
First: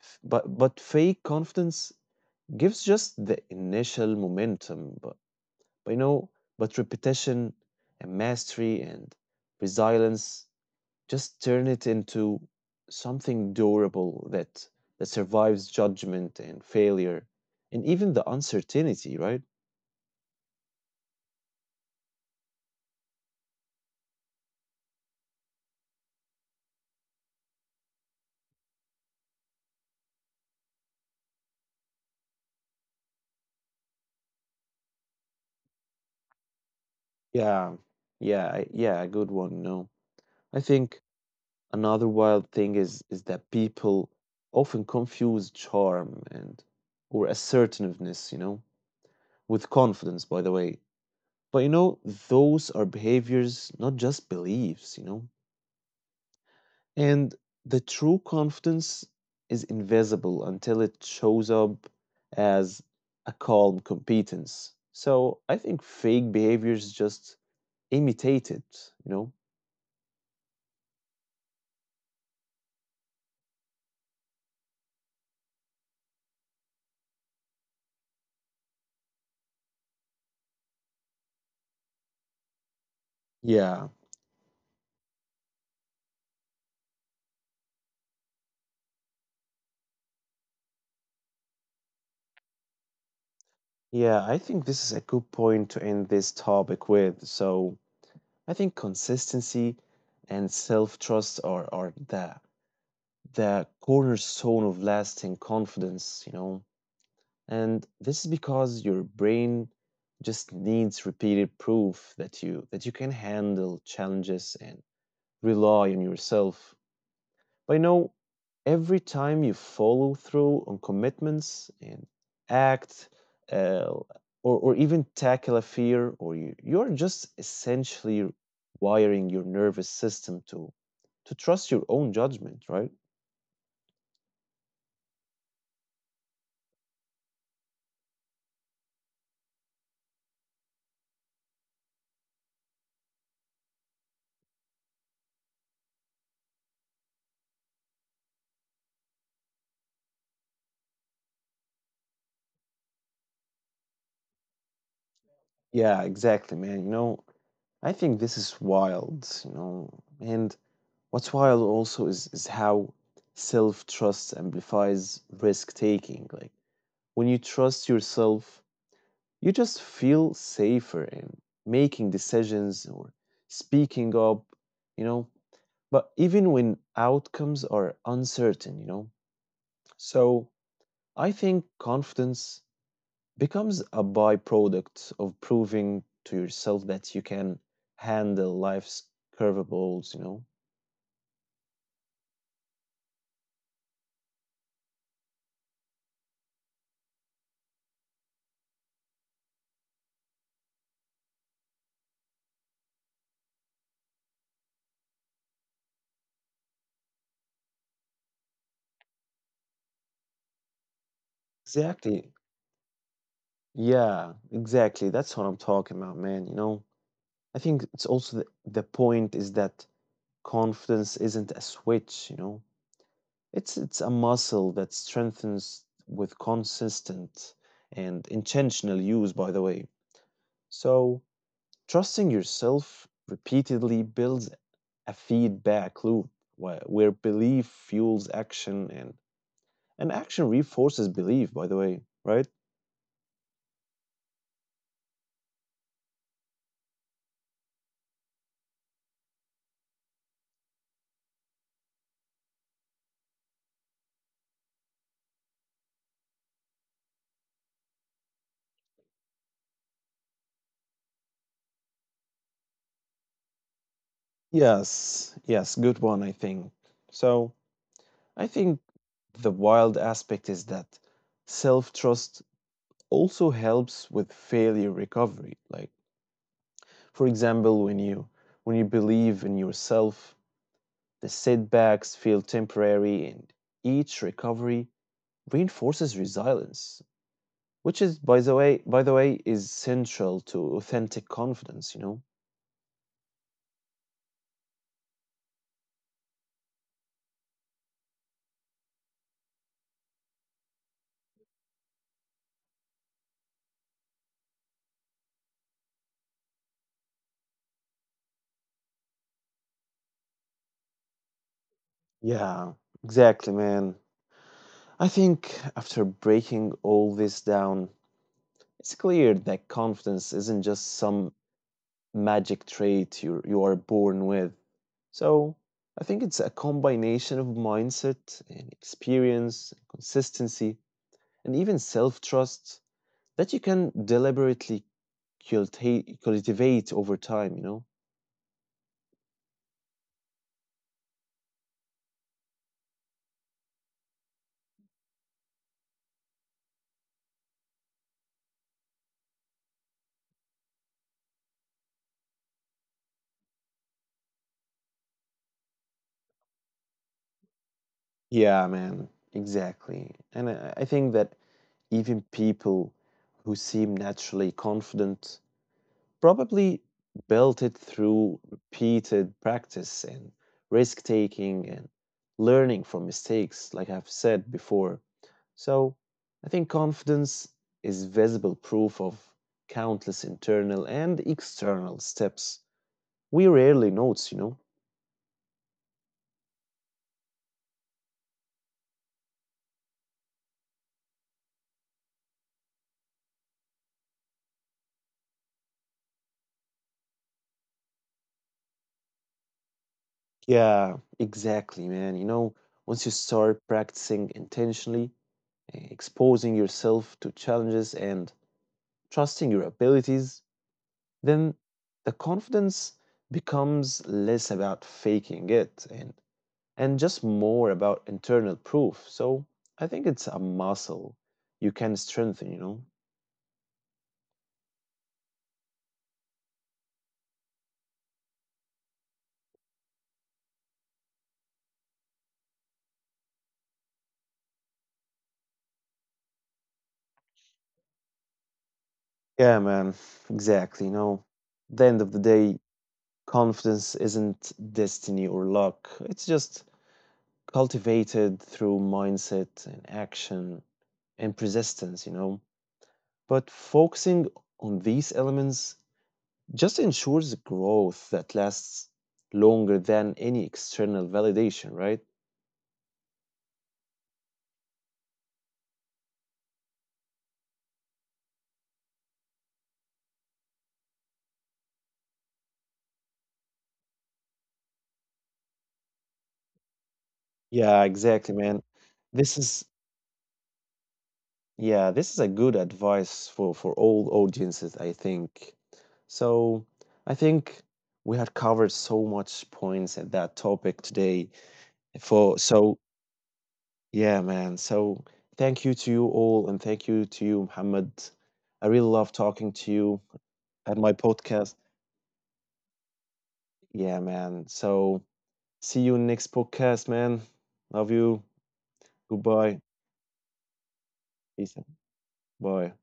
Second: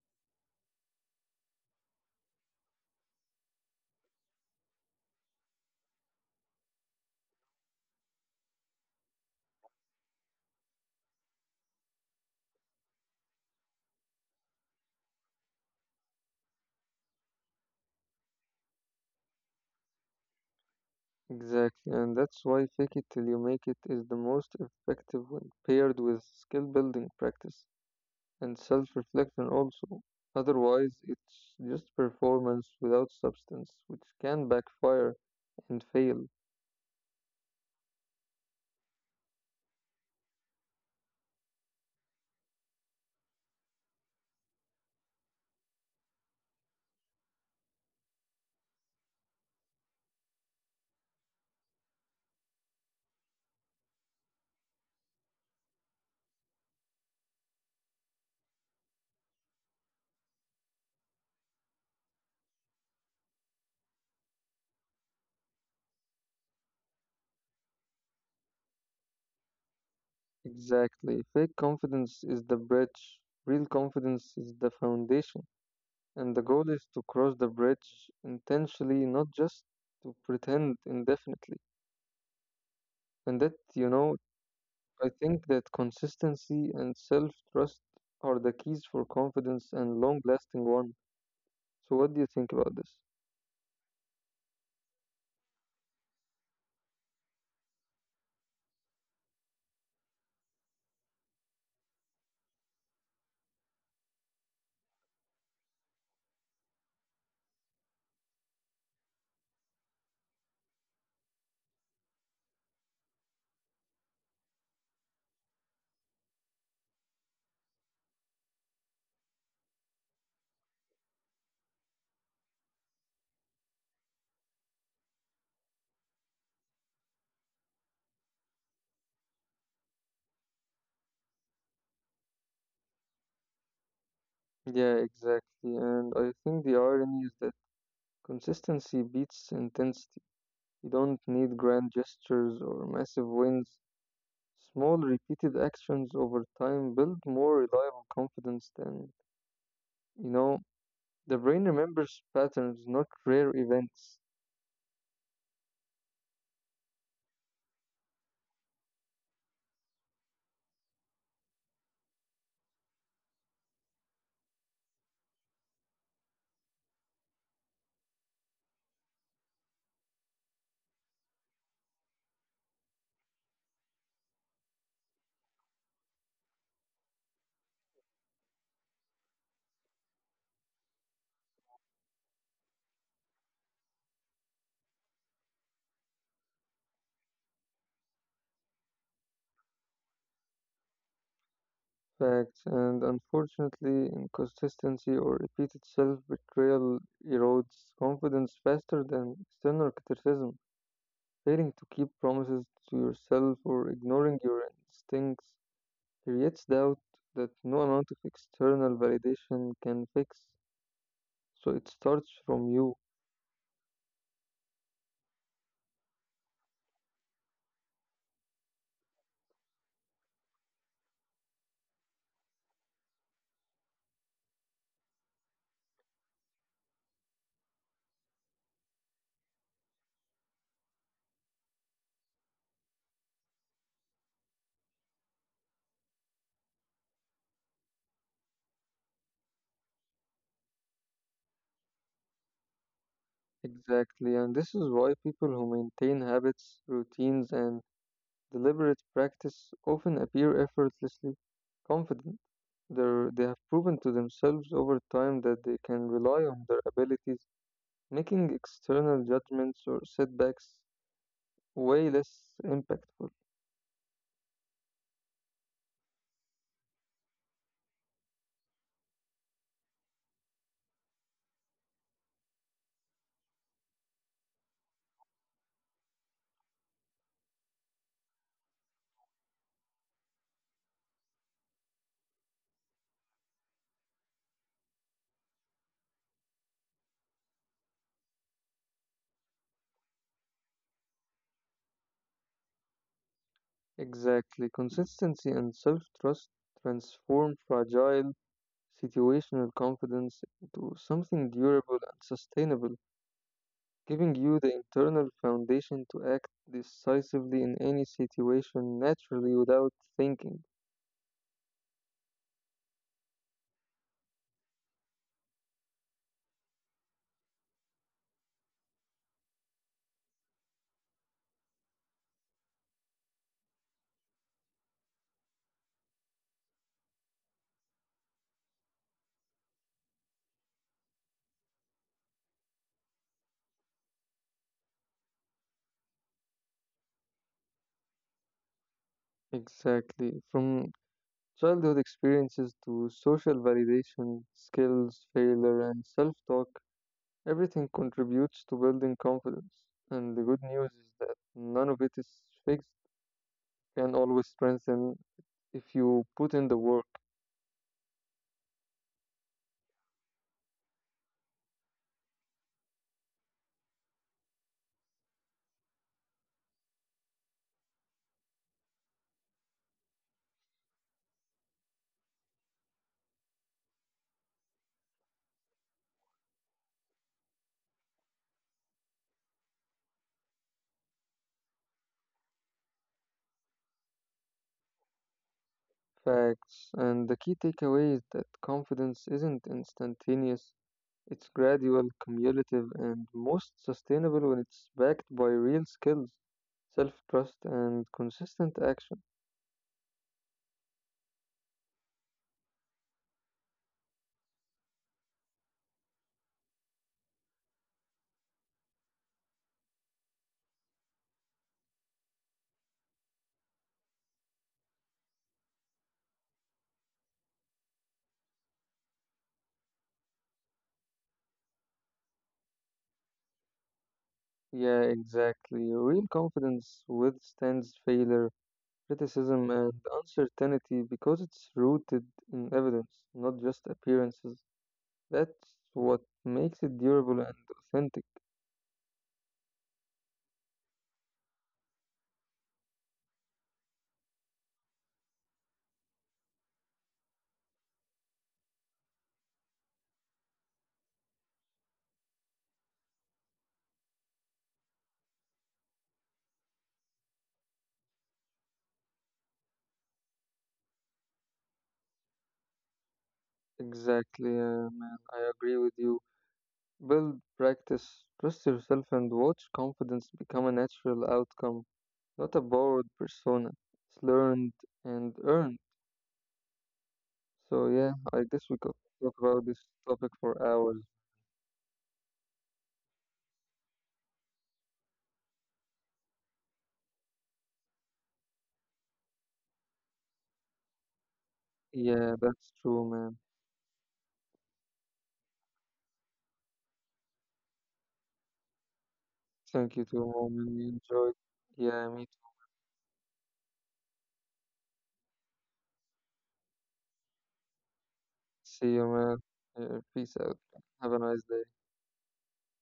Speaker 1: f- but but fake confidence gives just the initial momentum, but, but you know, but repetition and mastery and resilience just turn it into something durable that that survives judgment and failure and even the uncertainty, right?
Speaker 2: Exactly, and that's why fake it till you make it is the most effective when paired with skill building practice and self reflection also. Otherwise, it's just performance without substance, which can backfire and fail.
Speaker 1: Yeah, yeah, I- yeah, a good one. No, I think another wild thing is is that people often confuse charm and or assertiveness, you know, with confidence. By the way, but you know, those are behaviors, not just beliefs, you know? And the true confidence is invisible until it shows up as a calm competence. So I think fake behaviors just imitate it, you know?
Speaker 2: Exactly. Fake confidence is the bridge, real confidence is the foundation. And the goal is to cross the bridge intentionally, not just to pretend indefinitely. And that, you know,
Speaker 1: Yeah.
Speaker 2: I think that consistency and self trust are the keys for confidence and long lasting one. So, what do you think about this?
Speaker 1: Yeah, I think this is a good point to end this topic with. So I think consistency and self trust are, are the the cornerstone of lasting confidence, you know. And this is because your brain just needs repeated proof that you that you can handle challenges and rely on yourself. But you know, every time you follow through on commitments and act uh, or, or even tackle a fear or you you're just essentially wiring your nervous system to to trust your own judgment, right?
Speaker 2: Yeah, exactly. And I think the irony is that consistency beats intensity. You don't need grand gestures or massive wins. Small, repeated actions over time build more reliable confidence than, you know, the brain remembers patterns, not rare events,
Speaker 1: Yeah, exactly, man. You know, I think this is wild, you know. And what's wild also is, is how self trust amplifies risk taking. Like when you trust yourself, you just feel safer in making decisions or speaking up, you know. But even when outcomes are uncertain, you know. So I think confidence becomes a byproduct of proving to yourself that you can handle life's curveballs, you know.
Speaker 2: facts, and unfortunately, inconsistency or repeated self betrayal erodes confidence faster than external criticism. Failing to keep promises to yourself or ignoring your instincts creates doubt that no amount of external validation can fix, so it starts
Speaker 1: Exactly.
Speaker 2: from you.
Speaker 1: Yeah, exactly. That's what I'm talking about, man. You know, I think it's also the, the point is that confidence isn't a switch, you know. It's it's a muscle that strengthens with consistent and intentional use, by the way. So, trusting yourself repeatedly builds a feedback loop where, where belief fuels action and and action reinforces belief, by the way, right?
Speaker 2: Exactly, and this is why people who maintain habits, routines, and deliberate practice often appear effortlessly confident. They're, they have proven to themselves over time that they can rely on their abilities, making external judgments or setbacks way less impactful.
Speaker 1: Yes, yes, good one, I think. So, I think the wild aspect is that self trust also helps with failure recovery. Like, for example, when you when you believe in yourself, the setbacks feel temporary, and each recovery reinforces resilience, which is, by the way, by the way, is central to authentic confidence, you know?
Speaker 2: Exactly, consistency and self trust transform fragile situational confidence into something durable and sustainable, giving you the internal foundation to act decisively in any situation naturally without thinking.
Speaker 1: Yeah, exactly, man. I think after breaking all this down, it's clear that confidence isn't just some magic trait you you are born with. So I think it's a combination of mindset and experience, consistency, and even self-trust that you can deliberately cultivate cultivate over time, you know?
Speaker 2: Exactly. From childhood experiences to social validation, skills, failure, and self talk, everything contributes to building confidence. And the good news is that none of it is fixed, can always strengthen if you put in the work,
Speaker 1: Yeah, man, exactly. And I, I think that even people who seem naturally confident probably built it through repeated practice and risk taking and learning from mistakes, like I've said before. So I think confidence is visible proof of countless internal and external steps we rarely notice, you know?
Speaker 2: facts, and the key takeaway is that confidence isn't instantaneous, it's gradual, cumulative, and most sustainable when it's backed by real skills, self trust, and consistent action.
Speaker 1: Yeah, exactly, man. You know, once you start practicing intentionally, eh, exposing yourself to challenges and trusting your abilities, then the confidence becomes less about faking it and, and just more about internal proof. So I think it's a muscle you can strengthen, you know?
Speaker 2: Yeah, exactly. Real confidence withstands failure, criticism, and uncertainty because it's rooted in evidence, not just appearances. That's what makes it durable and authentic.
Speaker 1: Yeah, man, exactly. You know, at the end of the day, confidence isn't destiny or luck, it's just cultivated through mindset and action and persistence, you know. But focusing on these elements just ensures growth that lasts longer than any external validation, right?
Speaker 2: Exactly, uh, man. I agree with you. Build, practice, trust yourself, and watch confidence become a natural outcome. Not a borrowed persona. It's learned and earned.
Speaker 1: Yeah,
Speaker 2: So yeah,
Speaker 1: exactly,
Speaker 2: I guess
Speaker 1: man.
Speaker 2: we could talk
Speaker 1: This is
Speaker 2: about this topic for hours.
Speaker 1: yeah, this is a good advice for for all audiences, I think. So, I think we had covered so much points at that topic today.
Speaker 2: Yeah,
Speaker 1: For
Speaker 2: that's
Speaker 1: so
Speaker 2: true, man.
Speaker 1: yeah, man. So thank you to you all, and thank you to you, Muhammad. I really love talking to
Speaker 2: Thank
Speaker 1: you
Speaker 2: you too, Mom.
Speaker 1: at
Speaker 2: You
Speaker 1: my
Speaker 2: enjoyed.
Speaker 1: podcast.
Speaker 2: Yeah, me too.
Speaker 1: Yeah, man. So see you next podcast, man. Love you.
Speaker 2: See you, man.
Speaker 1: Goodbye,
Speaker 2: Yeah, peace out. Have a nice day.
Speaker 1: Ethan. Bye.